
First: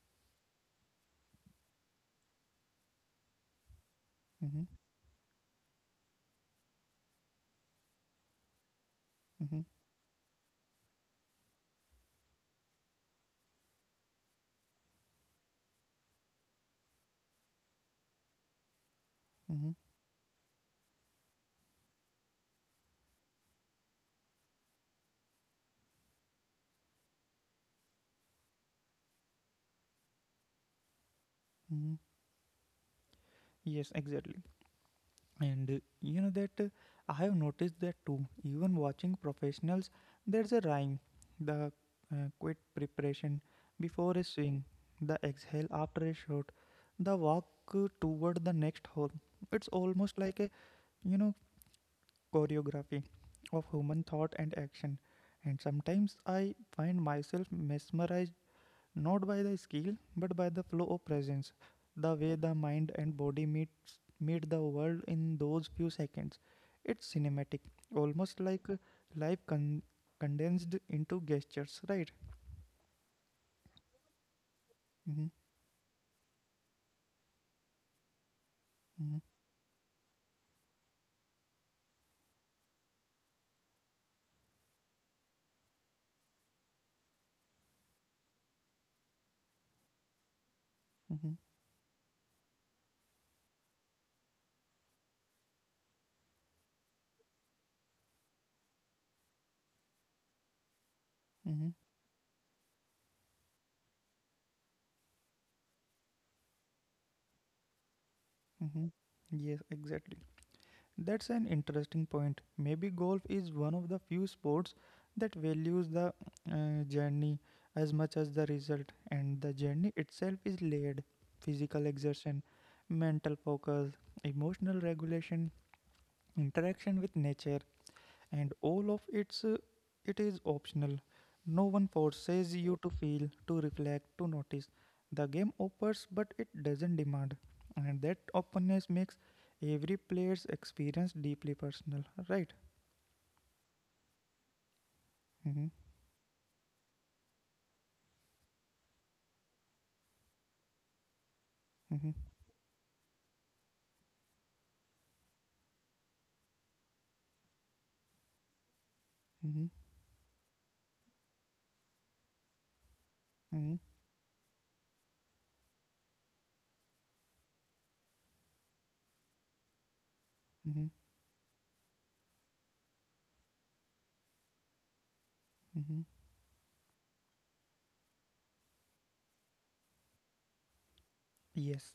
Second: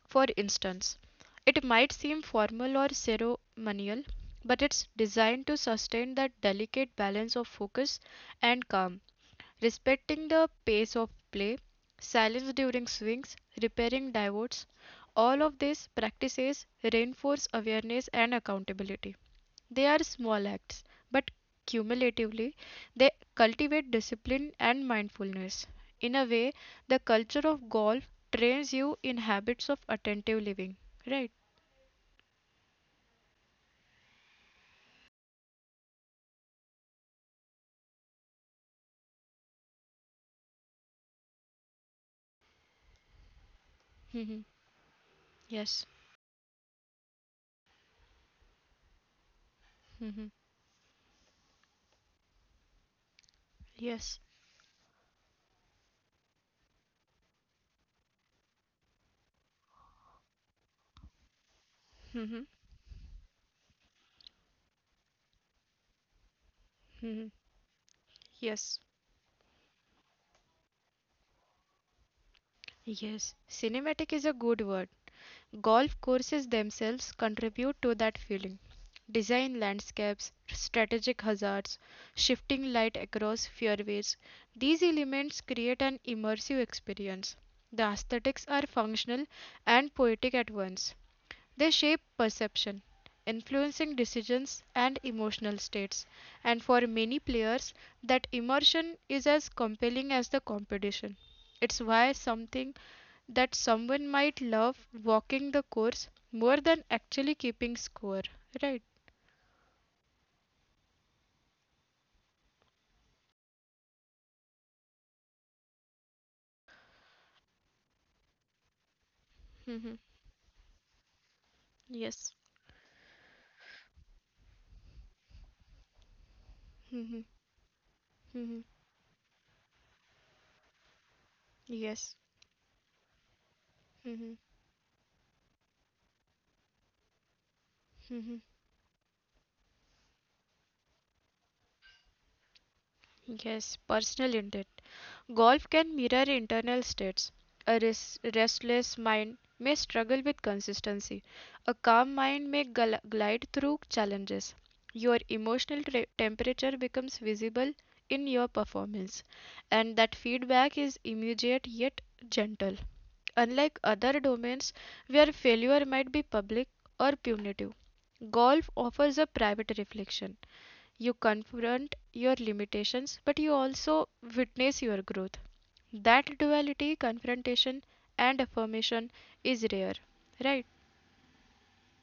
For instance, it might seem formal or ceremonial, but
mm-hmm,
it's designed to sustain that delicate balance of focus and calm,
mm-hmm,
respecting the pace of play, silence during swings, repairing divots. All of these practices reinforce awareness and accountability.
mm-hmm,
They are small acts, but cumulatively, they cultivate discipline and mindfulness. In a way, the culture of golf trains you in habits of attentive living, right?
mm-hmm. Yes, exactly. And uh, you know that uh, I have noticed that too, even watching professionals. There's a rhyme, the uh, quick preparation before a
Mhm.
swing, the exhale
Yes,
after a shot, the walk uh, toward the next hole. It's almost like a you know choreography of human
yes.
thought and action. And sometimes I find myself mesmerized, not by the skill but by the flow of presence, the way the mind and body meets meet the world in those few seconds. It's
Mhm.
cinematic, almost
Yes,
like uh, life con- condensed into gestures, right?
yes. Cinematic is a good word.
Mm-hmm,
Golf courses themselves contribute to that feeling.
mm-hmm,
Design landscapes, strategic hazards, shifting light across fairways, these elements create an immersive experience. The aesthetics are functional and poetic at once.
mm-hmm,
They shape perception, influencing decisions and emotional states. And for many players, that immersion is as compelling as the competition.
mm-hmm,
It's why something that someone might love walking the course more than actually keeping score, right?
mm-hmm. Yes, exactly. That's an interesting point. Maybe golf is one of the few sports that values the uh, journey as much as the result, and the journey itself is layered: physical exertion,
Yes.
mental focus, emotional regulation, interaction with
Mhm,
nature, and all
mhm,
of it's uh, it is optional. No one forces
yes.
you to feel, to reflect, to notice.
Mhm,
The game offers but it doesn't demand, and that openness
mhm.
makes every player's experience deeply personal, right?
Yes, personal indeed.
Mm-hmm,
Golf can mirror internal states. A res- restless mind may struggle with consistency.
mm-hmm,
A calm mind may gl- glide through challenges. Your emotional tra- temperature becomes visible in your
mm-hmm,
performance, and that feedback is immediate yet gentle.
mm-hmm,
Unlike other domains where failure might be public or punitive, golf offers a private reflection.
mm-hmm.
You confront your limitations, but you also witness your growth.
Mm-hmm.
That duality, confrontation and affirmation, is rare, right?
Yes,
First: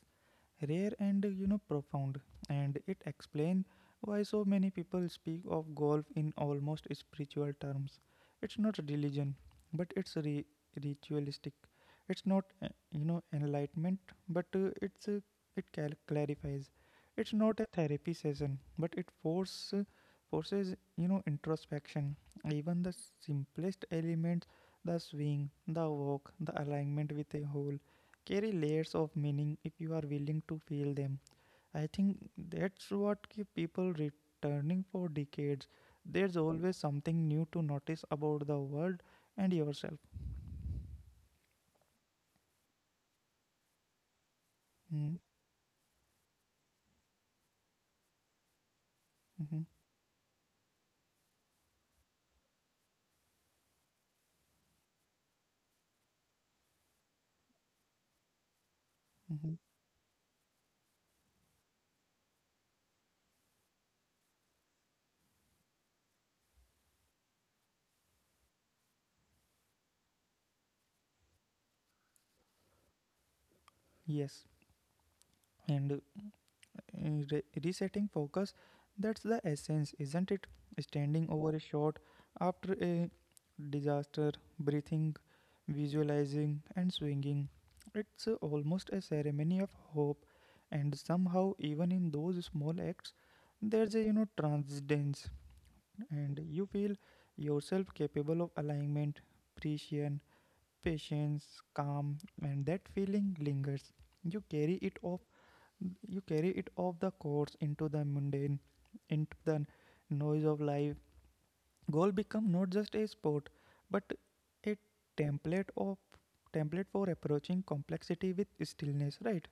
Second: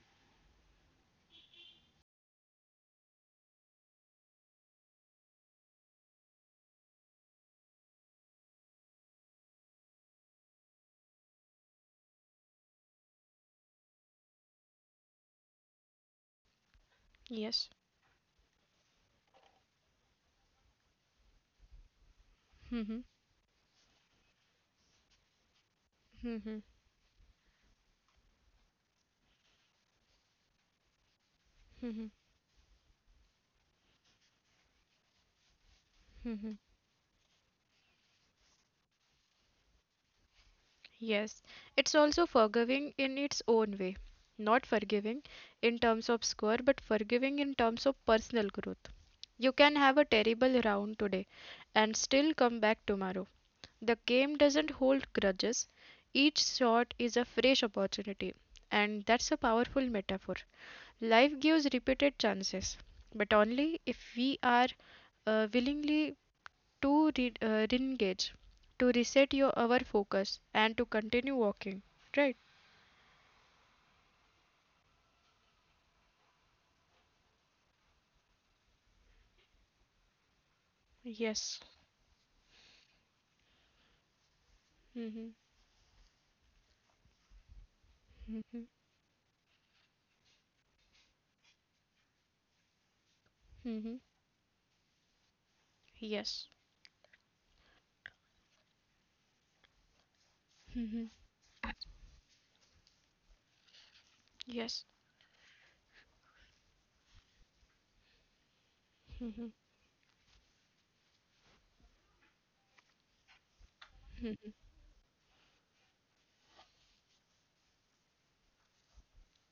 rare and you know profound, and it explains why so many people speak of golf in almost spiritual terms. It's not religion, but it's re- ritualistic. It's not uh, you know enlightenment, but uh, it's uh, it cal- clarifies. It's not a
Yes.
therapy session but it force forces you know introspection. Even the
Mhm.
simplest elements, the swing, the walk, the
Mhm.
alignment with a whole, carry layers of meaning if you are willing to feel them. I think that's what keep people returning for decades. There's always something new to notice about the world and yourself.
Yes, it's also forgiving in its own way. Not
Hmm.
forgiving in terms of score, but forgiving in terms of personal growth. You
Mm-hmm.
can have a terrible round today and still come back tomorrow. The game doesn't hold grudges. Each shot is a fresh opportunity, and that's a
Mm-hmm.
powerful metaphor. Life gives repeated chances, but only if we are uh, willingly to re- uh, re-engage, to reset your our focus, and to continue walking. Right?
Yes, and uh, Uh, re- resetting focus, that's the essence, isn't it? Standing over a
Yes.
shot after a disaster, breathing,
Mm-hmm.
visualizing, and swinging. It's uh, almost a ceremony of hope, and somehow even in those small acts there's
Mm-hmm.
a you know transcendence, and
Yes.
you feel yourself capable of alignment, precision,
Mm-hmm.
patience, calm, and that feeling lingers. you carry
Yes.
it off you carry it off the course, into the mundane, into the noise of life. Goal become not just a sport but a template of template for approaching complexity with stillness, right?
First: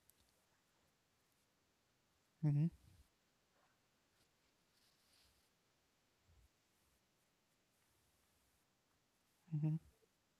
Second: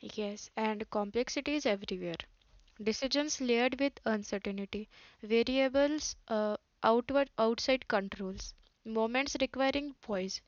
Yes. And complexity is everywhere.
Mm-hmm,
Decisions layered with uncertainty, variables, uh, outward outside controls, moments
mm-hmm,
requiring poise.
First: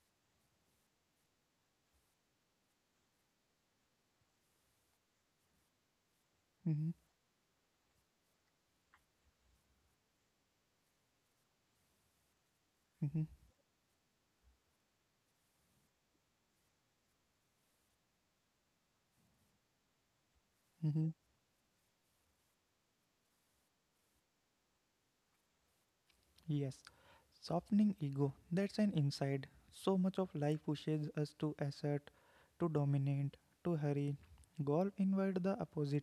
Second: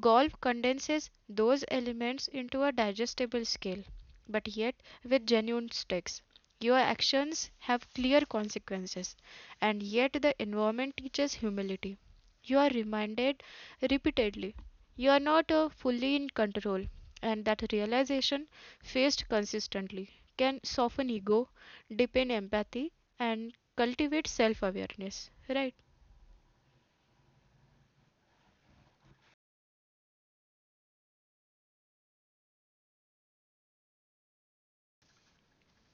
Golf condenses those elements into a digestible scale, but yet with genuine stakes. Your
mm-hmm,
actions have clear consequences, and yet the environment teaches humility. You are
mm-hmm,
reminded repeatedly you are not uh, fully in control, and that realization, faced consistently, can
mm-hmm.
soften ego, deepen empathy, and cultivate self awareness, right?
Yes, softening ego, that's an inside. So much of life pushes us to assert, to dominate, to hurry. Golf invites the opposite.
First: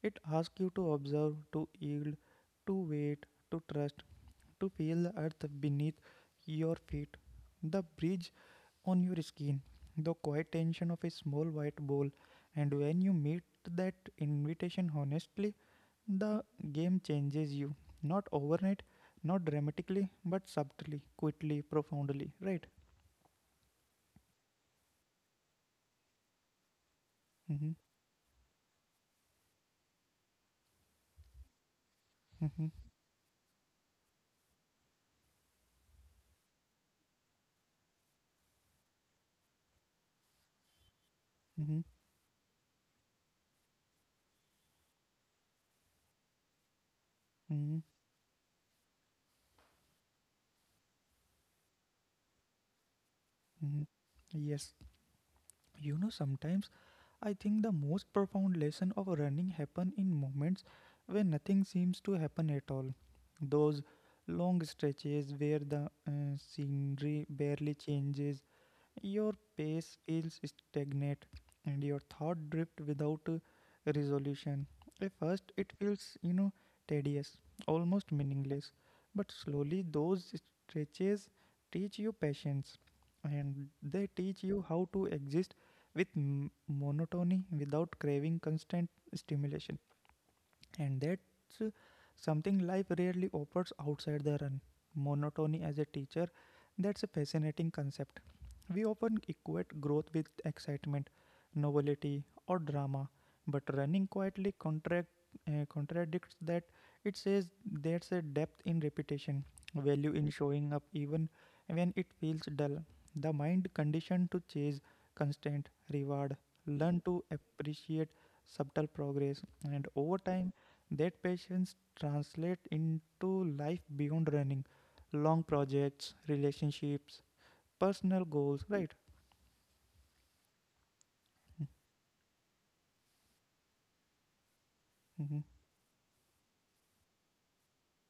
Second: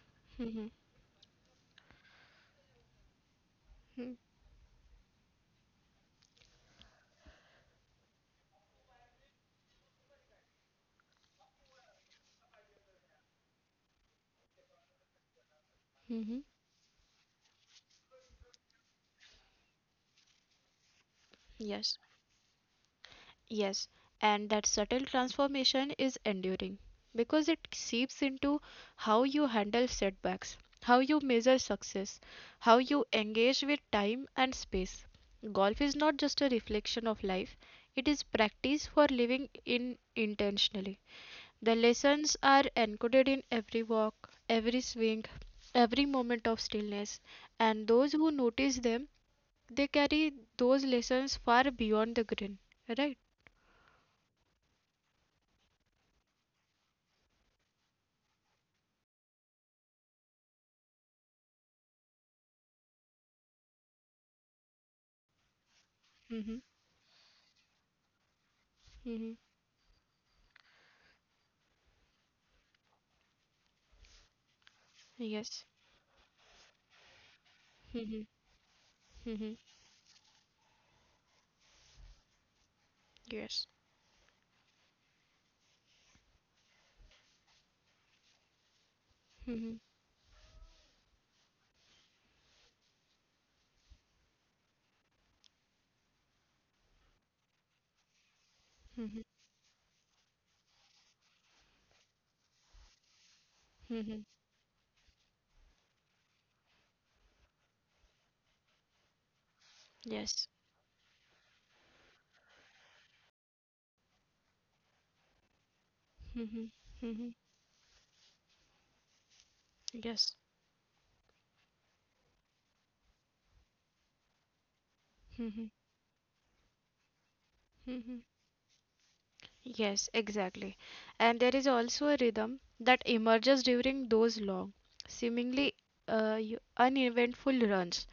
It asks
Mhm.
you to observe, to yield, to wait, to trust,
Mhm.
to feel the earth beneath your feet, the breeze on your skin, the quiet tension of a small white ball. And when you meet that invitation honestly,
Hmm.
the game changes you. Not overnight, not dramatically, but subtly, quietly,
Yes.
profoundly, right?
Yes. And that subtle transformation is enduring because it
Mm-hmm,
seeps into how you handle setbacks, how you measure success,
mm-hmm,
how you engage with time and space. Golf is not just a reflection of life, it is practice for living in intentionally. The
mm-hmm,
lessons are encoded in every walk, every swing, every moment of stillness,
mm-hmm,
and those who notice them, they carry those lessons far beyond the grin. Right?
mm-hmm. Yes. You know, sometimes I think the most profound lesson of running happen in moments where nothing seems to happen at all. Those long stretches where the uh,
Mm-hmm.
scenery barely changes,
Mm-hmm.
your pace feels stagnant, and your thought drift without uh, resolution. At first,
Yes.
it feels, you know, tedious, almost meaningless. But slowly, those stretches teach you patience,
Yes.
and they teach you how to exist with m- monotony without craving constant
Mm-hmm.
stimulation, and that's uh, something life rarely offers outside the run. Monotony as a teacher, that's a fascinating concept. We often equate growth with excitement, novelty, or drama, but running
Mm-hmm. Mm-hmm.
quietly contract, uh, contradicts that. It says there's a depth in repetition, value in
Yes.
showing up even when it feels dull. The mind conditioned to chase constant reward, learn to appreciate subtle progress, and over
Yes.
time that patience translate into life beyond running, long projects, relationships,
Mm-hmm.
personal goals, right?
Yes, exactly. And there is also a rhythm that emerges during those long,
Mm-hmm,
seemingly uh, y- uneventful runs.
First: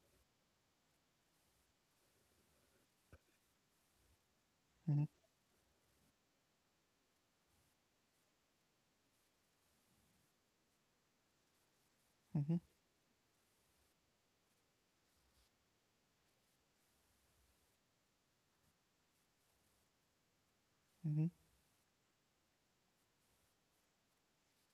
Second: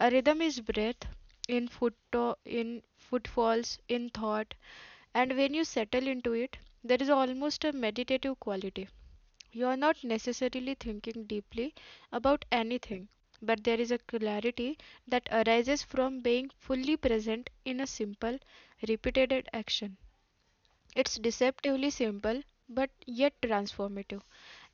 A rhythm is breath, in foot in footfalls, in thought,
mm-hmm,
and when you settle into it, there is almost a meditative quality. You are not necessarily thinking deeply about
mm-hmm,
anything, but there is a clarity that arises from being fully present in a simple, repeated action. It's
mm-hmm,
deceptively simple, but yet transformative.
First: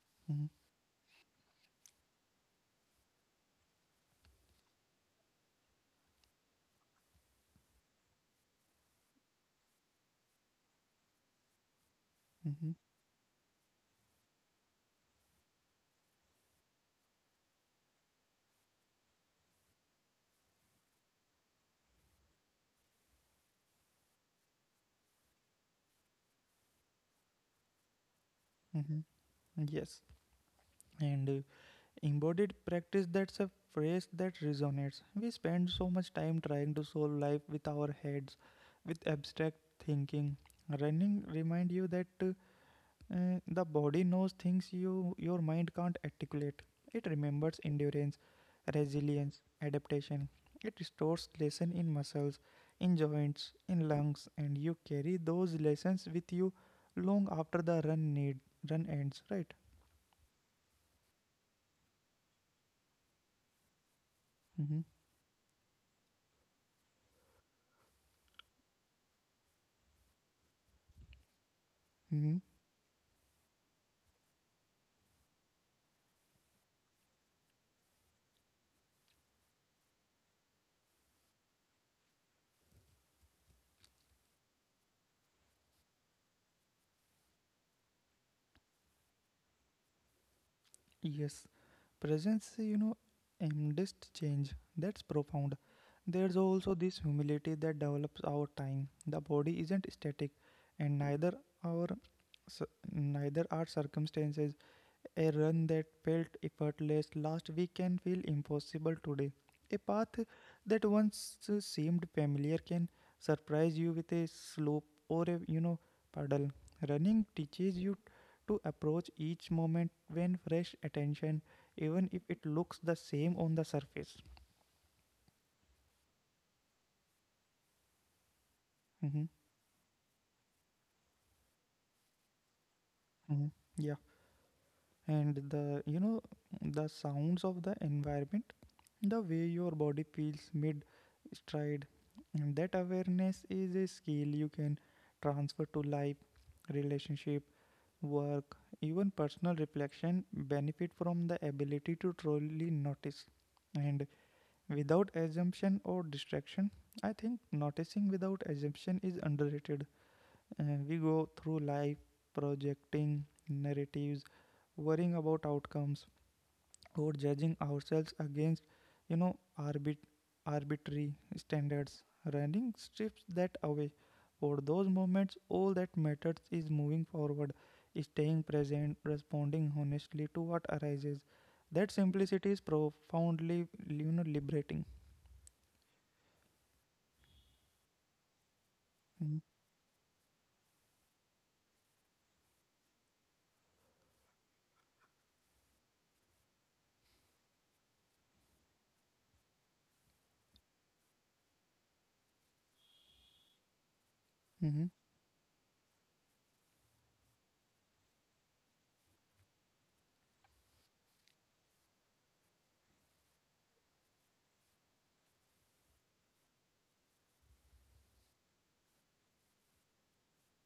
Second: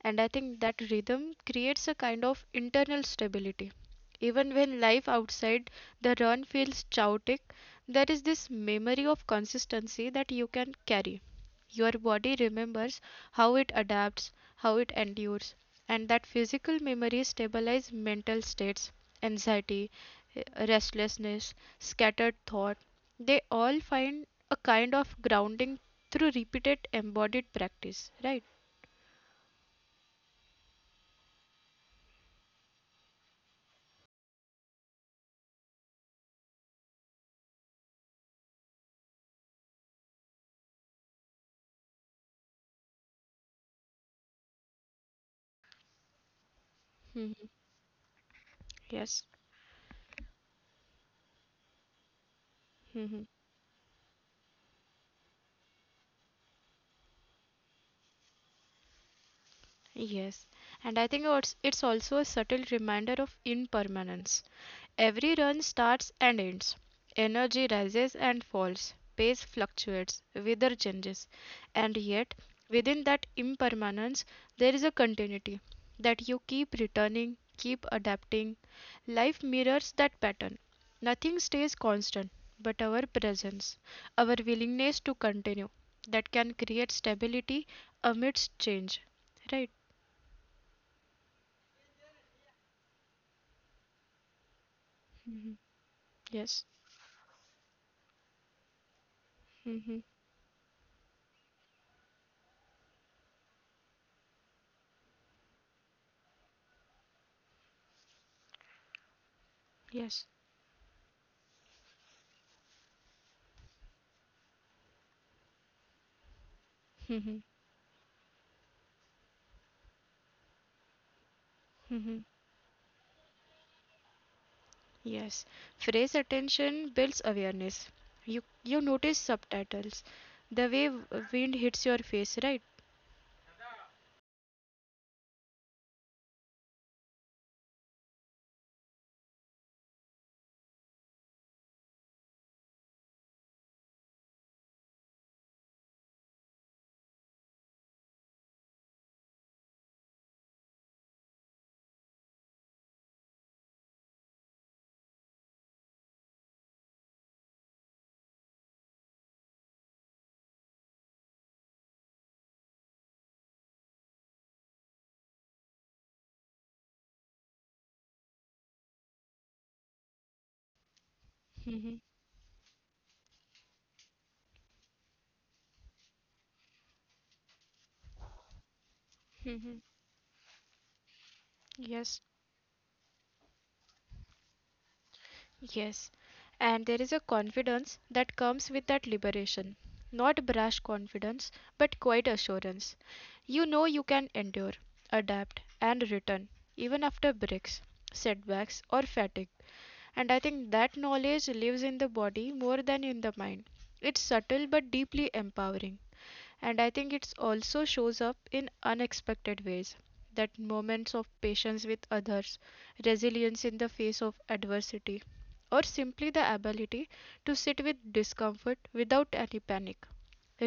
And I
mm-hmm,
think that rhythm creates a kind of internal stability. Even when life outside the run feels chaotic, there is this memory of consistency that you can carry. Your body
mm-hmm,
remembers how it adapts, how it endures, and that physical memory stabilizes mental states, anxiety, eh, restlessness, scattered thought. They all find a kind of grounding through repeated embodied practice, right?
mm-hmm. Yes, and uh, embodied practice, that's a phrase that resonates. We spend so much time trying to solve life with our heads, with abstract thinking. Running remind you that uh, Uh, the body knows things you your mind can't articulate. It
Mhm.
remembers endurance,
Yes.
resilience, adaptation. It stores lesson in muscles, in
Mhm.
joints, in lungs, and you carry those lessons with you long after the run need run ends. Right?
Yes. And I think it's, it's also a subtle reminder of impermanence.
Mm-hmm.
Every run starts and ends. Energy rises and falls, pace fluctuates, weather changes, and yet
Hmm.
within that impermanence there is a continuity that you keep returning, keep adapting. Life mirrors that pattern. Nothing stays constant, but our presence, our willingness to continue, that can create stability amidst change. Right?
Yes. Presence, you know, amidst change. That's
Mhm.
profound. There's
Yes.
also this humility that develops over time. The body isn't
Mhm.
static, and neither our So neither are circumstances. A run that felt effortless last week can feel impossible today. A
Yes.
path that once seemed familiar can surprise you with a slope or a you know puddle. Running teaches you to approach each moment when fresh attention, even
Mhm.
if it looks the same on the surface.
Yes, phrase attention builds awareness. You you notice
Mm-hmm.
subtitles, the way w- wind hits your face, right?
Mm-hmm. Yeah, and the you know the sounds of the environment, the way your body feels mid stride, and that awareness is a skill you can transfer to life, relationship, work. Even personal reflection benefit from the ability to truly notice and without assumption or distraction. I think noticing without assumption is underrated. Uh, we go through life projecting narratives, worrying about outcomes, or judging ourselves against, you know, arbit- arbitrary
Hmm.
standards. Running strips that away. For those moments, all that matters is moving forward, staying present, responding honestly to what arises. That
Yes.
simplicity is profoundly, you know, liberating.
Yes, and there is a confidence that comes with that liberation. Not brash confidence, but quiet assurance. You know you can endure, adapt, and return, even after breaks, setbacks, or fatigue. And I think that knowledge lives in the body more than in the mind. It's subtle
Mm-hmm.
but deeply empowering. And I think it also shows up in unexpected ways. That moments of patience with others, resilience in the face of adversity, or simply the ability to sit with discomfort without any panic.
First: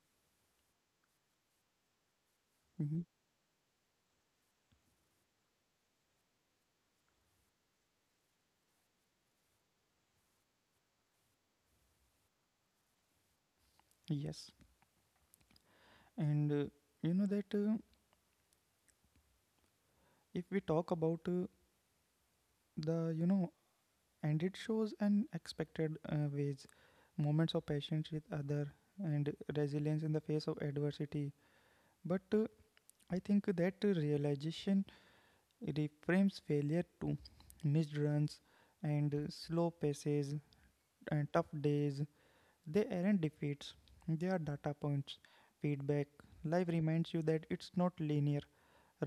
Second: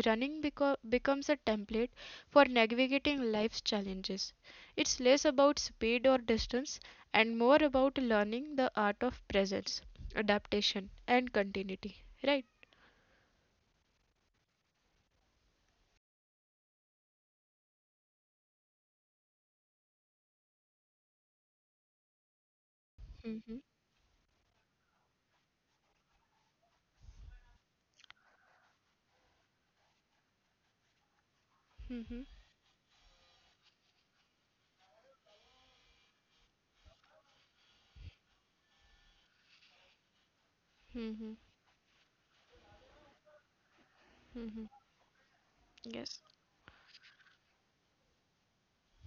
Running beco- becomes a template for
Hmm.
navigating life's challenges. It's less about speed or distance and more about learning the art of presence, adaptation, and continuity. Right?
Yes, and uh, you know that uh, if we talk about uh, the you know
Mm-hmm.
and it shows unexpected uh, ways, moments of patience with other and resilience in the face of adversity. but
Mm-hmm.
uh, I think that realization reframes failure to missed runs and uh, slow paces and
Mm-hmm.
tough days. They aren't defeats, they are data points, feedback.
Yes.
Life reminds you that it's not linear.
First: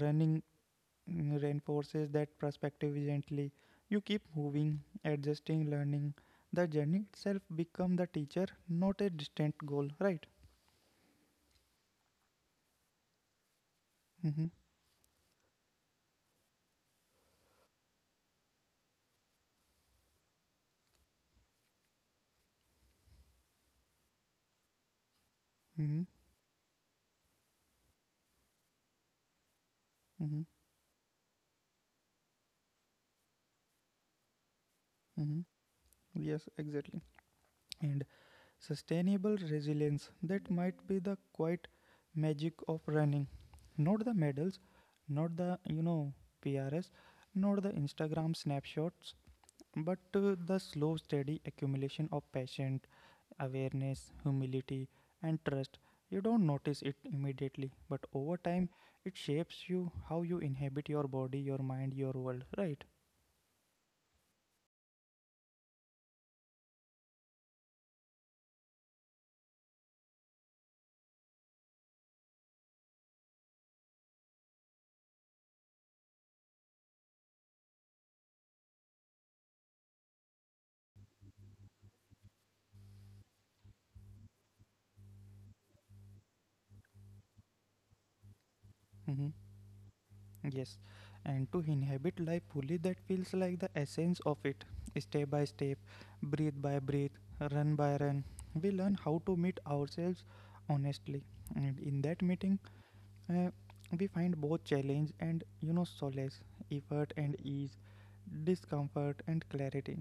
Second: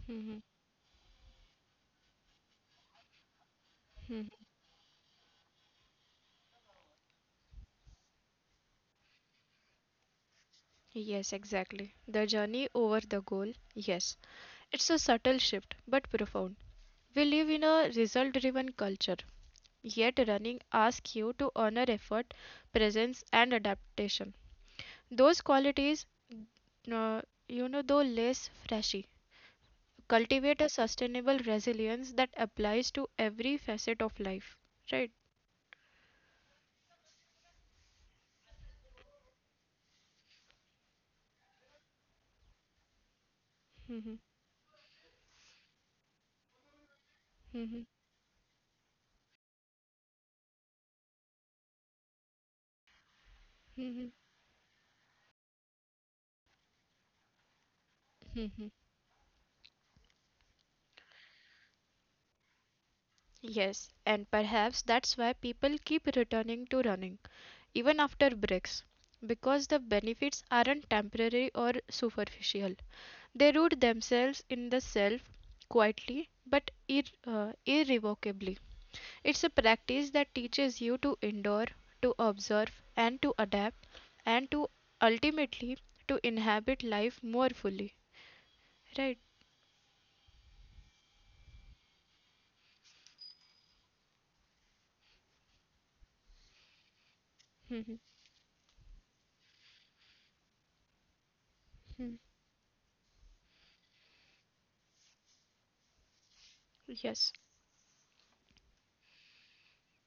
Running
Mm-hmm.
mm, reinforces that perspective gently. You keep
Mm-hmm.
moving, adjusting, learning. The journey itself become the teacher, not a distant goal, right?
Yes, exactly. The journey over the goal. Yes.
Mm-hmm.
It's a subtle shift, but profound. We live in a result driven culture. Yet running asks you to honor effort, presence, and adaptation. Those
Mm-hmm.
qualities, uh, you know, though less flashy,
Mm-hmm.
cultivate a sustainable resilience that applies to every facet of life. Right?
Mm-hmm. Yes, exactly. And sustainable resilience, that might be the quite magic of running. Not the medals, not the, you know, P R S, not the
Hmm.
Instagram snapshots, but uh, the slow, steady accumulation of passion,
Hmm.
awareness, humility, and trust. You don't notice it immediately, but over time, it shapes you how you inhabit your body, your mind, your world, right?
Yes, and perhaps that's why people keep returning to running, even after breaks, because the benefits aren't temporary or superficial. They root themselves in the self quietly but ir- uh, irrevocably. It's a practice that teaches you to endure, to observe, and to adapt, and to ultimately to inhabit life more fully. Right?
Hmm. Yes. And to inhabit life fully, that feels like the essence of it. Step by step, breathe by breathe, run
Mhm.
by run, we learn how to meet ourselves honestly. And in
Mhm.
that meeting, Uh, we find both challenge and you know solace, effort
Yes.
and ease, discomfort and clarity.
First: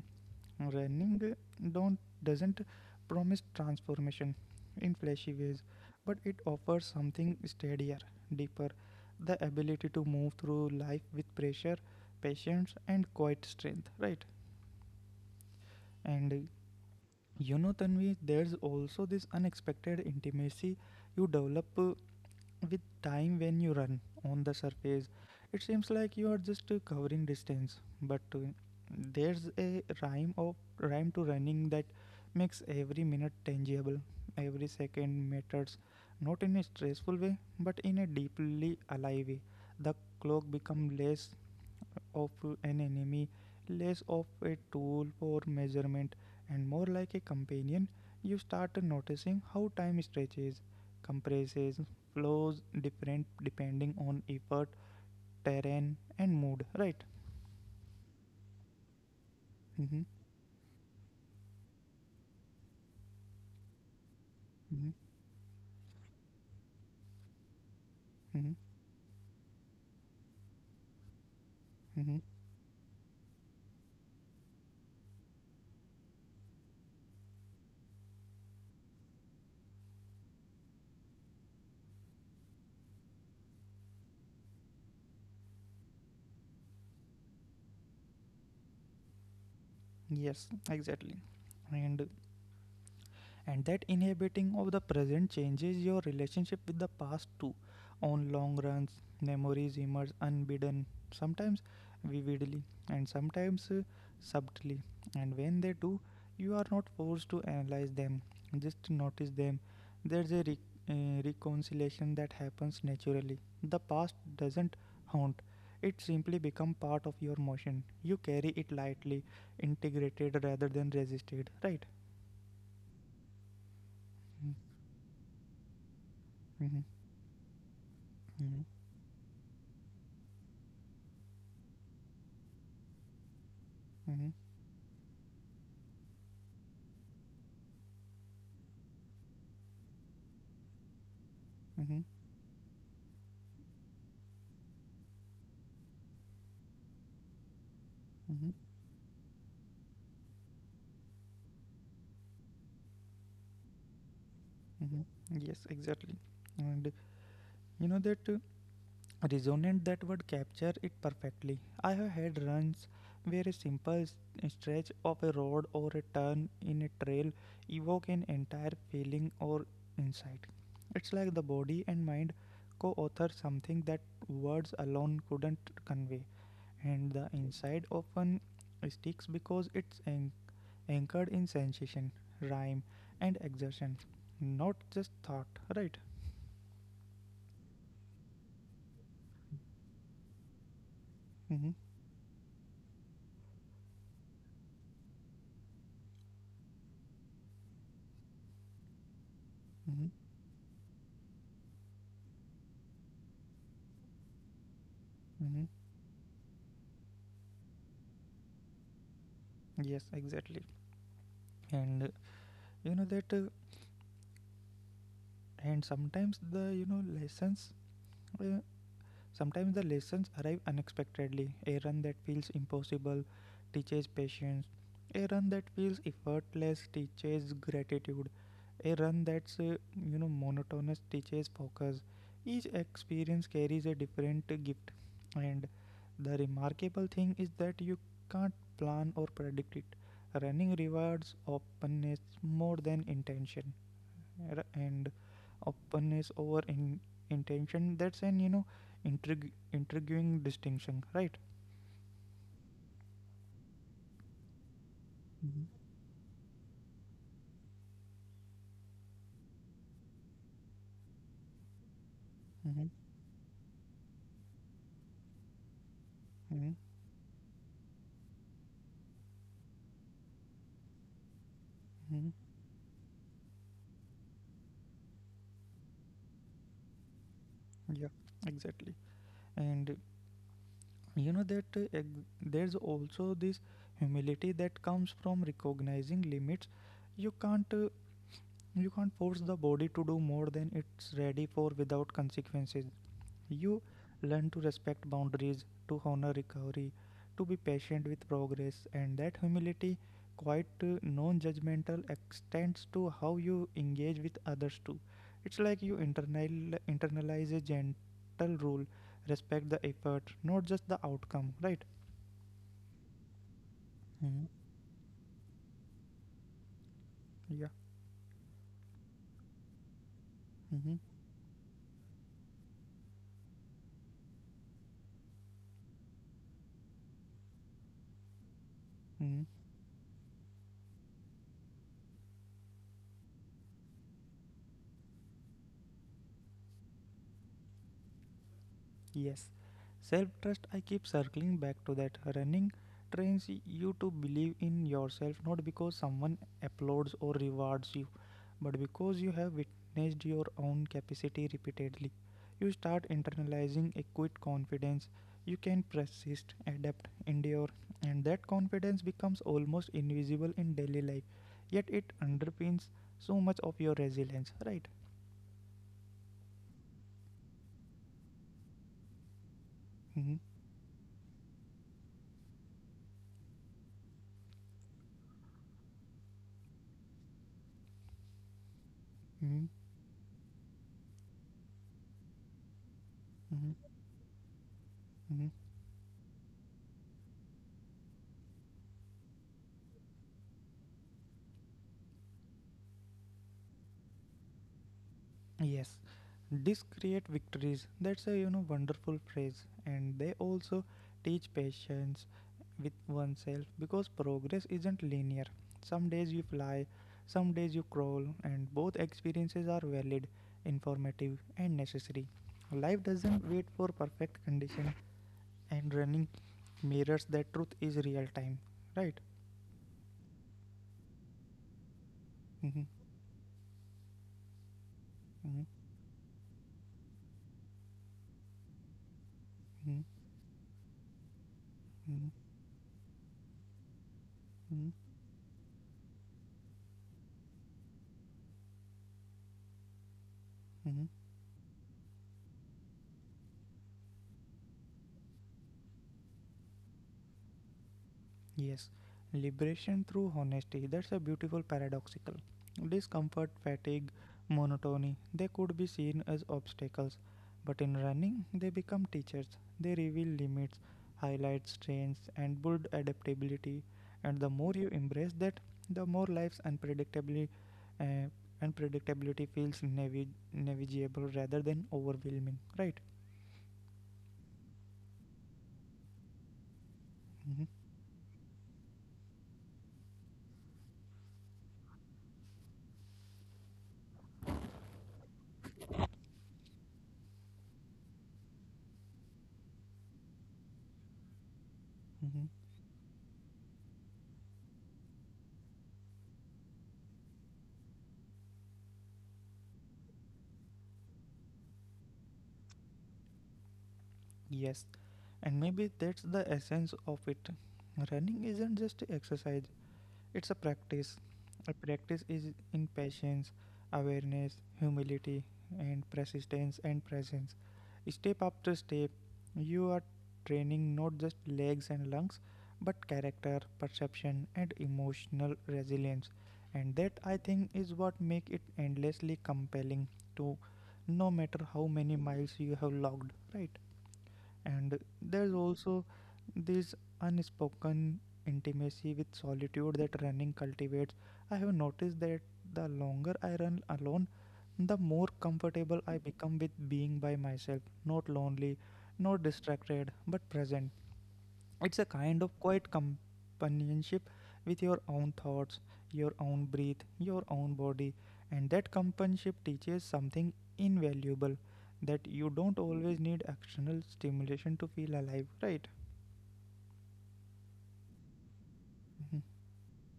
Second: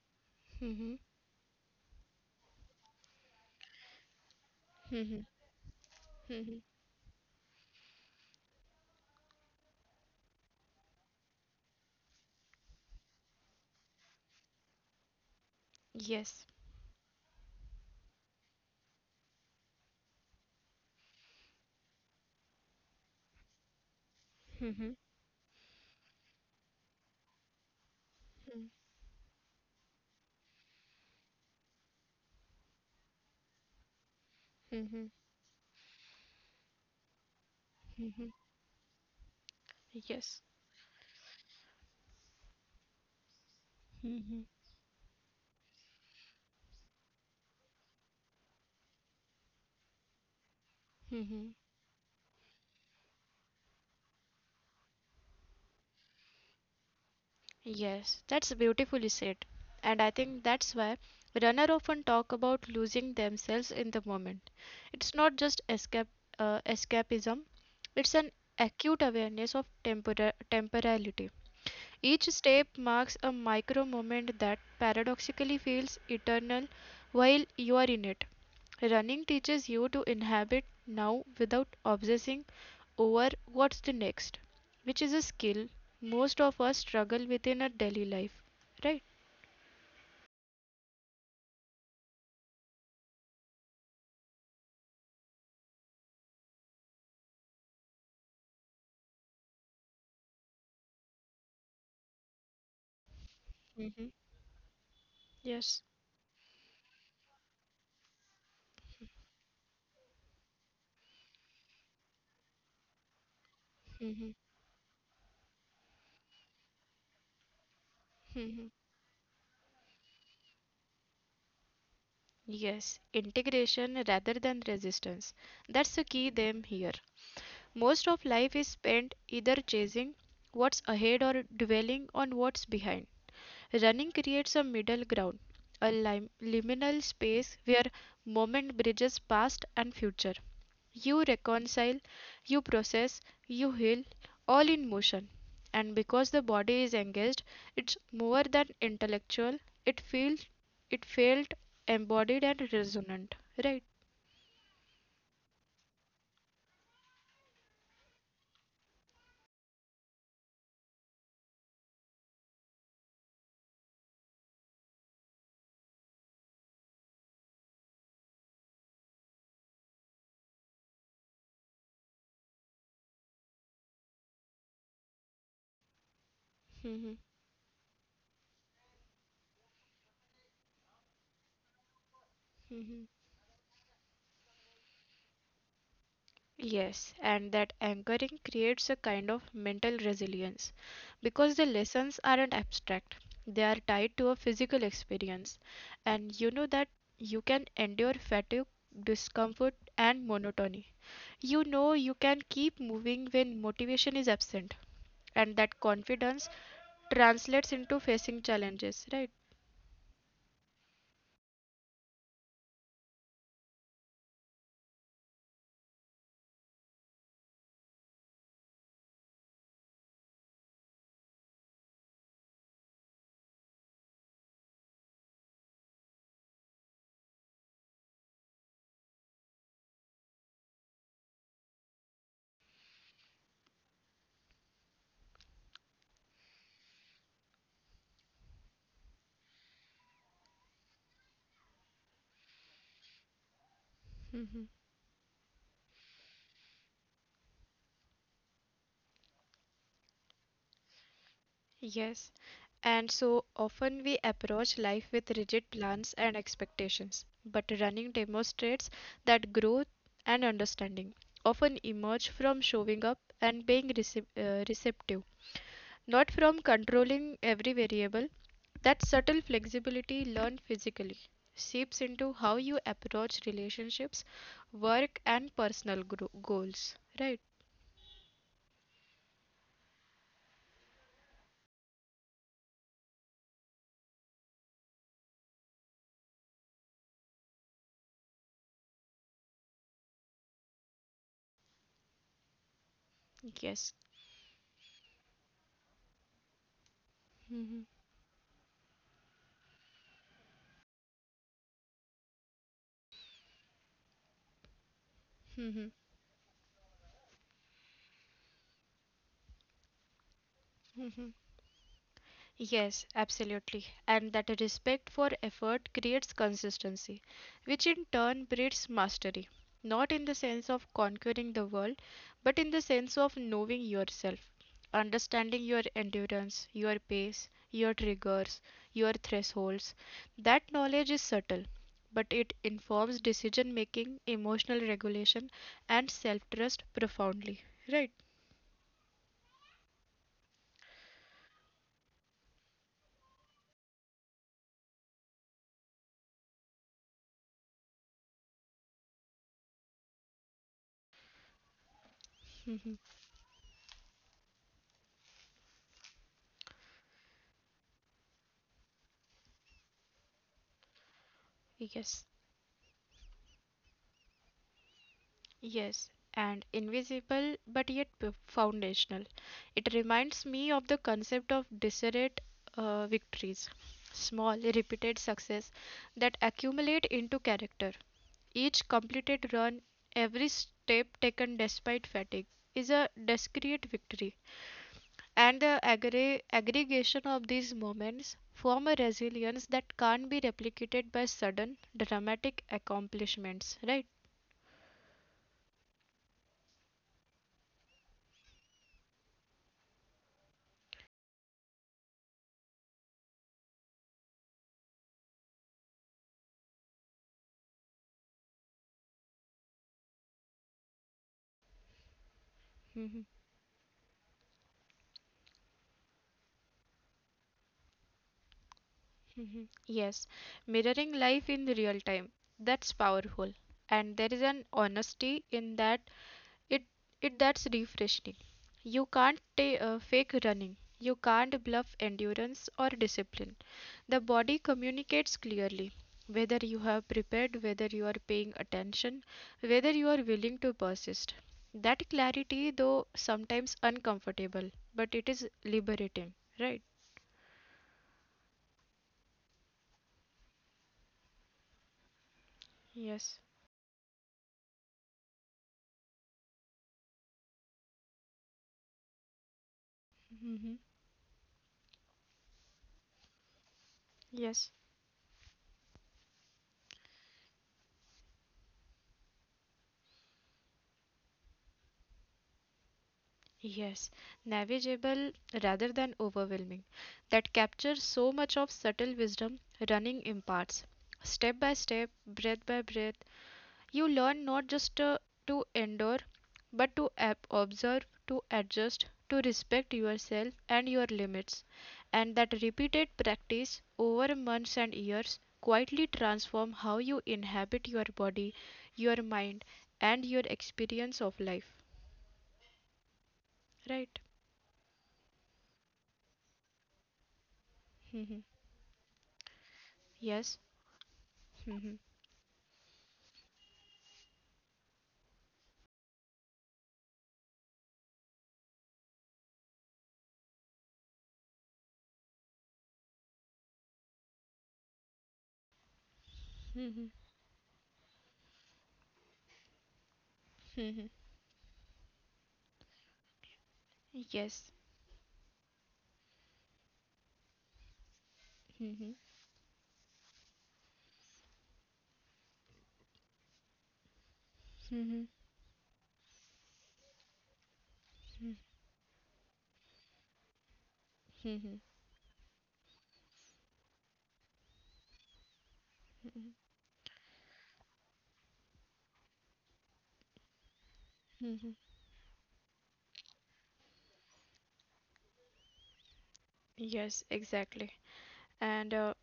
Mhm.
Running uh, don't doesn't promise transformation in
Mhm.
flashy ways, but it offers something steadier, deeper, the ability to move through life with pressure, patience and quiet strength, right? And uh,
Yes.
you know Tanvi, there's also this unexpected intimacy you develop uh, with time. When you run on the surface, it seems like you are just uh, covering distance, but uh, there's a rhyme of rhyme to running that makes every minute tangible, every
Mhm.
second matters, not in a stressful way but in a
Mhm.
deeply alive way. The clock
Yes.
becomes less of an enemy, less of a tool for measurement, and more like a companion. You start noticing how time stretches,
Mhm.
compresses, flows different depending on effort, terrain, and mood, right?
Yes. That's beautifully said.
Mm-hmm,
And I think that's why runner often talk about losing themselves in the moment.
mm-hmm,
It's not just escape uh, escapism. It's an
mm-hmm,
acute awareness of tempora- temporality.
mm-hmm.
Each step marks a micro moment that paradoxically feels eternal while you are in it. Running teaches you to inhabit now without obsessing over what's the next, which is a skill most of us struggle with in our daily life, right?
Yes, exactly. And and that inhibiting of the present changes your relationship with the past too. On long runs, memories emerge unbidden, sometimes vividly and sometimes uh, subtly,
Mm-hmm.
and when they do, you
Yes.
are not forced to analyze them, just notice them. There's a re- uh, reconciliation that happens naturally. The past doesn't
Mm-hmm.
haunt, it simply become part of your motion. You carry it lightly,
Mm-hmm.
integrated rather than resisted, right?
Yes, integration rather than resistance.
Mhm.
That's the key theme here.
Mm-hmm.
Most of life is spent either chasing what's ahead or dwelling on what's behind.
Mm-hmm.
Running creates a middle ground, a lim- liminal space where moment bridges past and future.
Mm-hmm.
You reconcile, you process, you heal, all in motion. And because the body is engaged,
Mm-hmm.
it's more than intellectual. It feels, it felt embodied and resonant. Right?
Mm-hmm. Yes, exactly. And you know that uh, resonant, that word capture it perfectly. I have had runs where a simple s- stretch of a road or a turn in a trail evoke an entire feeling or insight. It's like the body and mind co-author something that words alone couldn't convey, and the
Mm-hmm.
insight often sticks because it's anchored in sensation, rhyme, and exertion, not just thought, right?
Yes, and that anchoring creates a kind of mental resilience because
Mm-hmm,
the lessons aren't abstract. They are tied to a physical experience, and you know that you can endure fatigue, discomfort,
mm-hmm,
and monotony. You know you can keep moving when motivation is absent, and
mm-hmm.
that confidence translates into facing challenges, right?
Yes, exactly. And uh, you know that, uh, and sometimes the you know lessons uh, Sometimes the lessons arrive unexpectedly. A run that feels impossible teaches patience. A run that feels effortless teaches gratitude. A run that's uh, you know monotonous teaches focus. Each experience carries a different gift, and the remarkable thing is that you can't plan or predict it. Running rewards openness more than intention,
Mhm.
and openness over in intention. That's an you know intrig- intriguing distinction, right?
Yes, and so often we approach life with
Mm-hmm.
rigid plans and expectations, but running demonstrates that growth and understanding often emerge from
Mm-hmm.
showing up and being recep uh, receptive, not from
Mm-hmm.
controlling every variable. That subtle flexibility learned physically seeps
Mm-hmm.
into how you approach relationships, work, and personal gro goals, right?
Yeah, exactly. And you know that uh, ex- there's also this humility that comes from recognizing limits. You can't uh, you can't force the body to do more than it's ready for without consequences. You
Yes.
learn to respect boundaries, to honor recovery, to be
Hmm.
patient with progress, and that humility, quite non judgmental, extends to how you engage with others too. It's like
Hmm.
you internal, internalize a gentle rule, respect the effort, not just the outcome, right?
Yes, absolutely. And
Hmm.
that respect for effort creates consistency,
Yeah.
which in turn breeds mastery. Not in the sense of
Mm-hmm.
conquering the world, but in the sense of knowing yourself, understanding your endurance, your pace, your triggers, your thresholds. That knowledge is subtle, but it informs decision making, emotional regulation, and self trust profoundly. Right?
Yes, self trust. I keep circling back to that. Running trains you to believe in yourself not because someone applauds or rewards you, but because you have witnessed your own capacity repeatedly. You start internalizing a quiet confidence. You can persist, adapt, endure, and that confidence becomes almost invisible in daily life. Yet it
Yes.
underpins so much of your resilience, right?
Yes, and invisible but yet p- foundational. It
Mm-hmm,
reminds me of the concept of disparate, uh, victories, small, repeated success that accumulate into character. Each
mm-hmm,
completed
mm-hmm,
run, every step taken despite fatigue, is a
mm-hmm.
discrete victory. And the aggre- aggregation of these moments form a resilience that can't be replicated by sudden, dramatic accomplishments, right?
Yes, discreet victories. That's a you know wonderful phrase, and they also teach patience with oneself because progress isn't linear. Some days you fly, some days you crawl, and both experiences are valid, informative, and necessary. Life
Mm-hmm.
doesn't wait for perfect condition, and running mirrors that truth is real time. Right?
Mhm. Yes, mirroring life in real time.
Mm-hmm.
That's powerful. And there is an honesty
Mm-hmm.
in that it it that's refreshing. You can't ta-
Mm-hmm.
uh, fake running. You can't bluff
Mm-hmm.
endurance or discipline. The body communicates clearly whether you have prepared, whether you are paying attention, whether you are willing to
Mm-hmm.
persist. That clarity, though sometimes uncomfortable, but it is liberating, right?
Yes, liberation through honesty. That's a beautiful paradoxical. Discomfort,
Yes.
fatigue, monotony, they could be seen as obstacles, but in running, they become teachers. They reveal limits,
Hmm.
highlight strengths, and build adaptability. And the more you embrace
Yes.
that, the more life's unpredictably, uh, unpredictability feels navi- navigable rather than overwhelming. Right?
Yes, navigable rather than
Hmm.
overwhelming, that captures so much of subtle wisdom running imparts. Step by step, breath by breath, you learn not just uh, to endure, but to ab- observe, to adjust, to respect yourself and your
Hmm.
limits. And that repeated practice over months and years quietly transform how you inhabit your body, your mind, and your experience of life.
Yes,
Right?
and maybe that's the essence of it. Running isn't just exercise, it's a practice.
Yes.
A practice is in patience, awareness, humility, and persistence and presence. Step after step, you are training not just legs and lungs, but character, perception, and emotional resilience. And that I think is
Mhm,
what makes it endlessly compelling to, no matter how
mhm.
many miles you have logged, right? And there's
Yes.
also this unspoken intimacy with solitude
Mhm,
that running cultivates. I have noticed that the longer I run alone, the more comfortable I
mhm,
become with being by myself, not lonely, not distracted, but present. It's a kind of
mhm.
quiet companionship with your own thoughts, your own breath, your own body, and that companionship teaches something invaluable, that you don't always need external stimulation to feel alive, right?
Yes, exactly.
Mhm,
And uh,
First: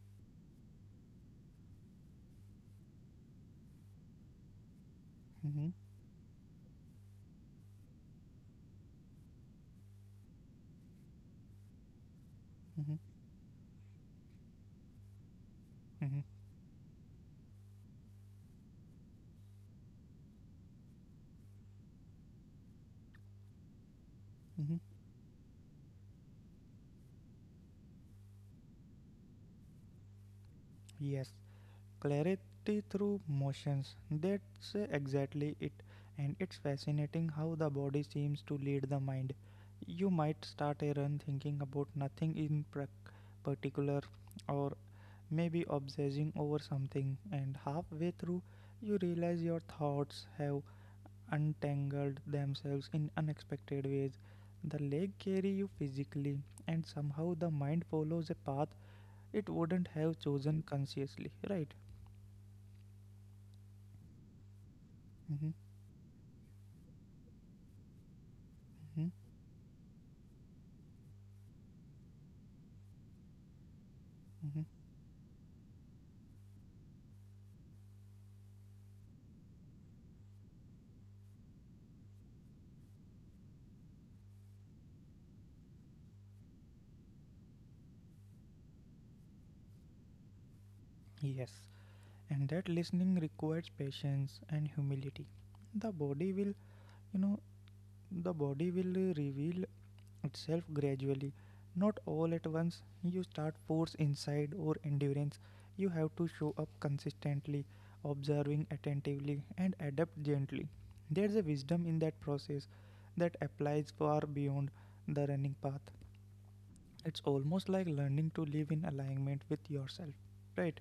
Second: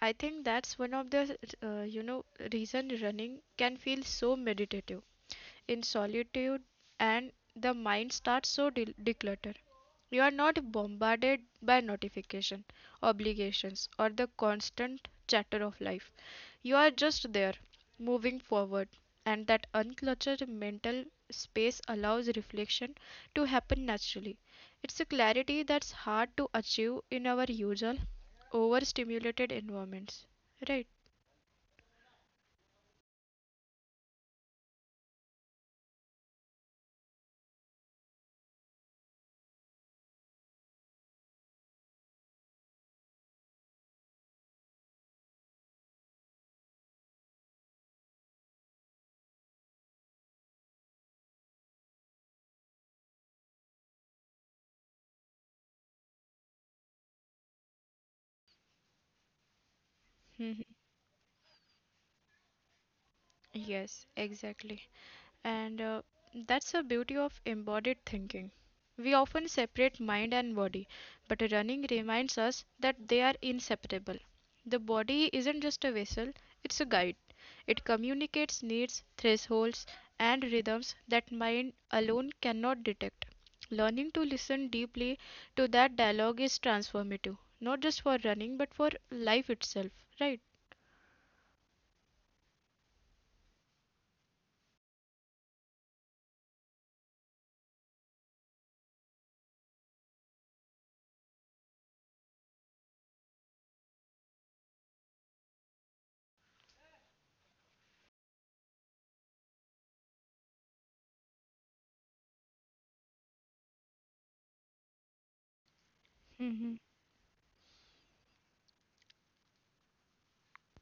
I think that's one of the uh, you know reason running can feel so meditative
mhm,
in solitude and the mind starts so de decluttered. You are not bombarded by notification,
mhm,
obligations, or the constant chatter of life.
mhm,
You are just there, moving forward, and that uncluttered mental space allows reflection to happen naturally.
mhm.
It's a clarity that's hard to achieve in our usual overstimulated environments. Right?
Yes, clarity through motions. That's exactly it. And it's fascinating how the body seems to lead the mind. You might start a run thinking about nothing in particular, or maybe obsessing over something, and halfway through, you realize your thoughts have untangled themselves in unexpected ways. The legs carry you physically, and somehow the mind follows a path it wouldn't have chosen consciously, right?
Yes, exactly.
Mhm.
And uh, that's the beauty of embodied thinking.
Hmm?
We often separate mind and body, but running reminds us that they are inseparable.
Mhm.
The body isn't just a vessel, it's a guide. It communicates needs, thresholds, and rhythms that mind alone cannot detect. Learning to listen deeply to that dialogue is transformative, not just for running, but for life itself, right?
Yes, and that listening requires patience and humility. The body will, you know, the body will uh, reveal itself gradually, not all at once. You start force inside or endurance. You have to show up consistently, observing attentively, and adapt gently. There's a wisdom in that process that applies far beyond the running path.
Hmm.
It's almost like learning to live in alignment with yourself, right?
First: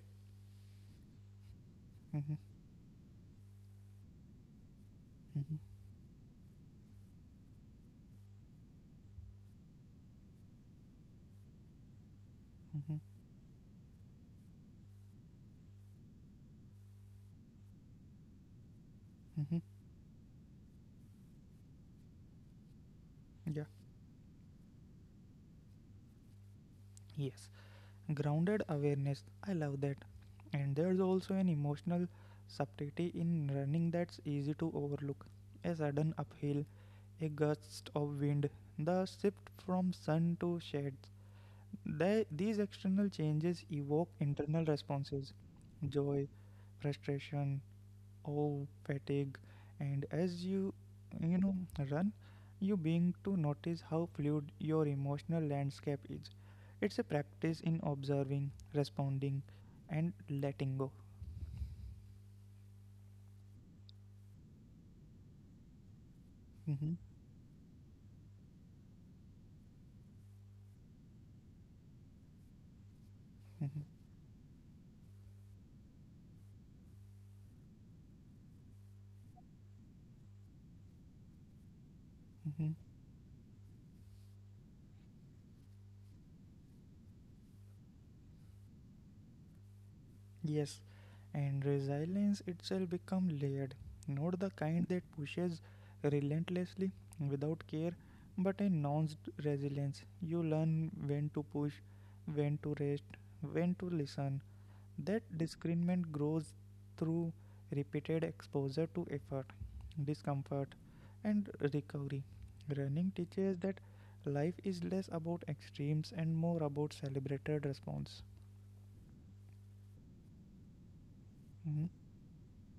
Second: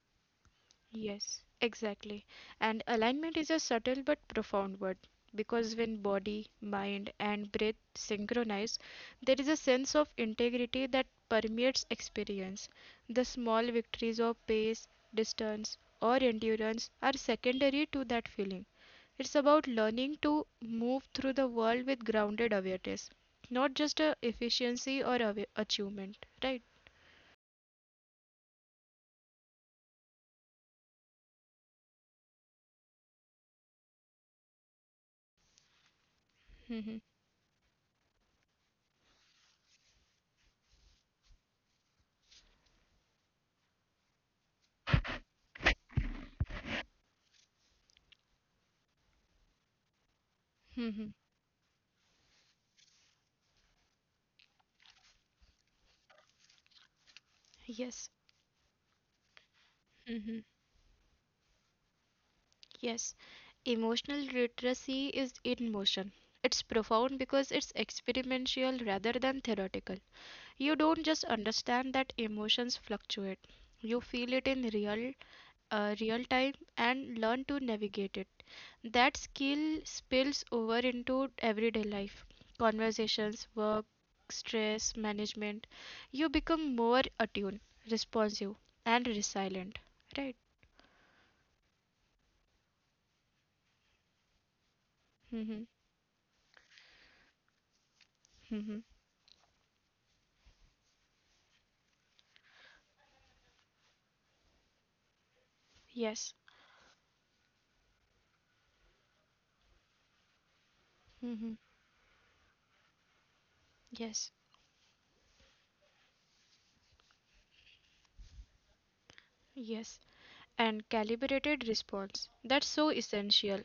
Yes, exactly.
Hmm.
And alignment is a subtle but profound word because when body, mind, and breath synchronize, there is a sense of integrity that permeates experience.
Mhm,
The small victories of pace, distance, or endurance are secondary to that feeling. It's
mhm.
about learning to move through the world with grounded awareness,
Yeah,
not just a efficiency or awa- achievement, right?
yes. Grounded awareness. I love that. And there's also an emotional subtlety in running that's easy to overlook. A sudden uphill,
Hmm.
a gust of wind, the shift from sun to shades. They, these external changes evoke internal responses: joy, frustration, oh fatigue. And as you
Hmm.
you know run, you begin to notice how fluid your emotional landscape is. It's a practice in
Yes.
observing, responding, and
Mm-hmm.
letting go.
Yes, emotional literacy is in motion. It's
Hmm.
profound because it's experiential rather than theoretical. You don't just understand that emotions fluctuate. You
Hmm.
feel it in real uh, real time and learn to navigate it. That skill spills over into everyday life,
Hmm.
conversations, work, stress management. You become more attuned, responsive, and resilient. Right?
Yes, and resilience itself become layered, not the kind that
Hmm.
pushes relentlessly without care,
Hmm.
but a nuanced resilience. You learn when to push, when to rest, when to listen. That
Yes.
discernment grows through repeated exposure to effort, discomfort,
Hmm. Yes.
and recovery. Running teaches
Yes,
that life is less about extremes and more about celebrated response.
yes. And calibrated response. That's
Mhm,
so essential.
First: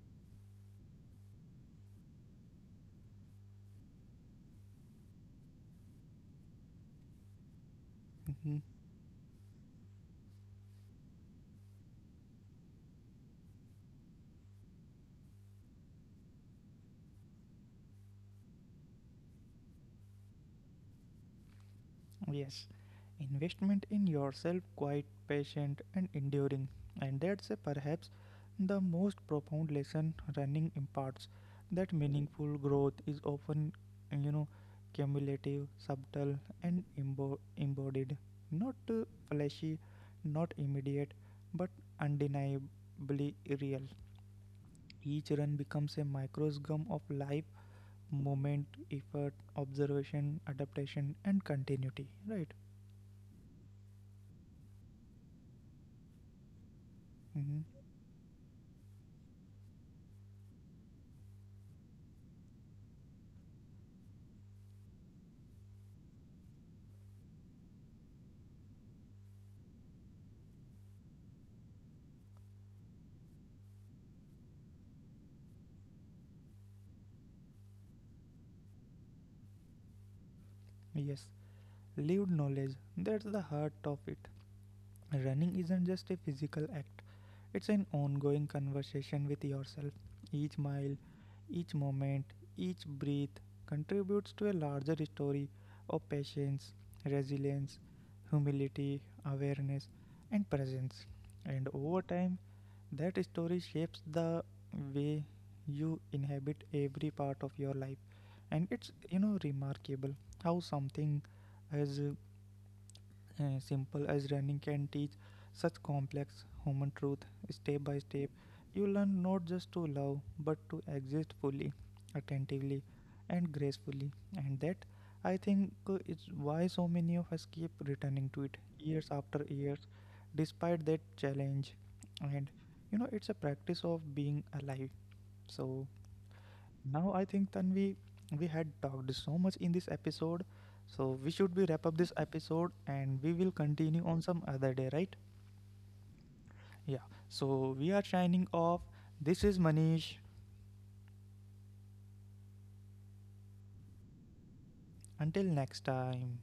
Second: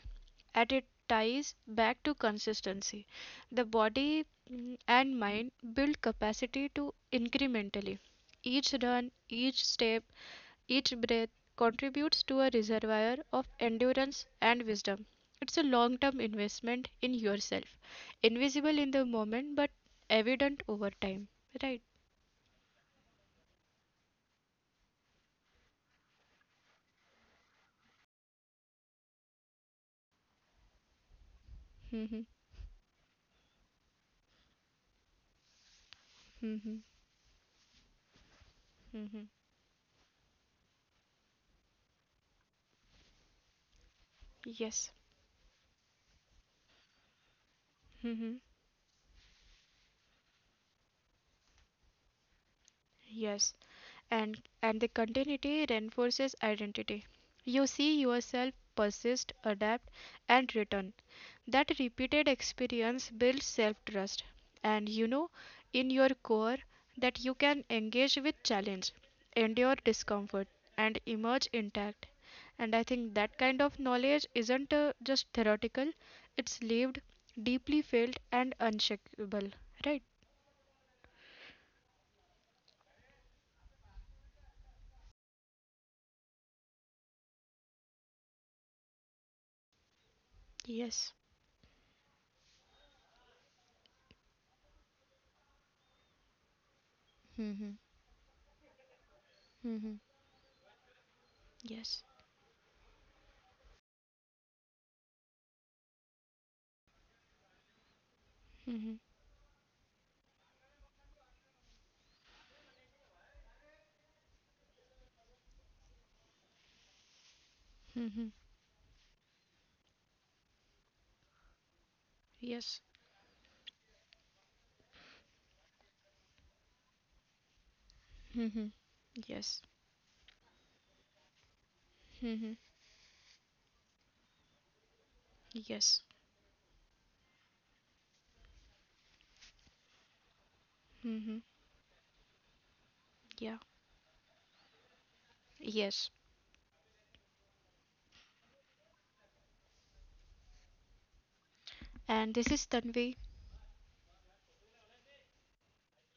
And it ties back to consistency. The body, mm, and mind build capacity to incrementally.
mhm.
Each run, each step, each breath contributes to a reservoir of endurance and wisdom. It's a long term investment in yourself, invisible in the moment but evident over time. Right?
Yes, investment in yourself, quite patient and enduring, and that's uh, perhaps the most profound lesson running imparts. That
Mm-hmm.
meaningful growth is often, you know, cumulative, subtle,
Mm-hmm.
and embo- embodied, not uh,
Mm-hmm.
flashy, not immediate, but undeniably real.
Yes.
Each run becomes a microscum of life,
Mm-hmm.
moment, effort, observation, adaptation, and continuity. Right.
Yes. and and the continuity reinforces identity. You
Mm-hmm.
see yourself persist, adapt, and return. That repeated experience builds self-trust, and you know in your core that you can engage with challenge, endure discomfort, and emerge intact. And I think that kind of knowledge isn't uh, just theoretical; it's lived, deeply felt, and unshakable. Right?
Yes, lived knowledge, that's the heart of it. Running isn't just a physical act, it's an ongoing conversation with yourself. Each mile,
Yes.
each moment, each breath contributes to a larger story of patience, resilience,
Mm-hmm.
humility, awareness,
Mm-hmm.
and presence. And over
Yes.
time, that story shapes the way you inhabit every part of your life. And it's, you
Mm-hmm.
know, remarkable how something as uh, simple as running can teach such complex human truth, step by step.
Mm-hmm.
You learn not just to love, but to exist fully, attentively,
Yes.
and gracefully. And that, I think, uh, is why so many of us keep returning to it
Mm-hmm.
years after years,
Yes.
despite that challenge. And
Mm-hmm.
you know, it's a practice of being alive. So,
Yes.
now I think Tanvi, we had talked so much in this episode, so we should
Mm-hmm.
be wrap up this episode and we will
Yeah.
continue on some other day, right?
Yes.
Yeah. So we are signing off. This is Manish.
And this is Tanvi.
Until next time.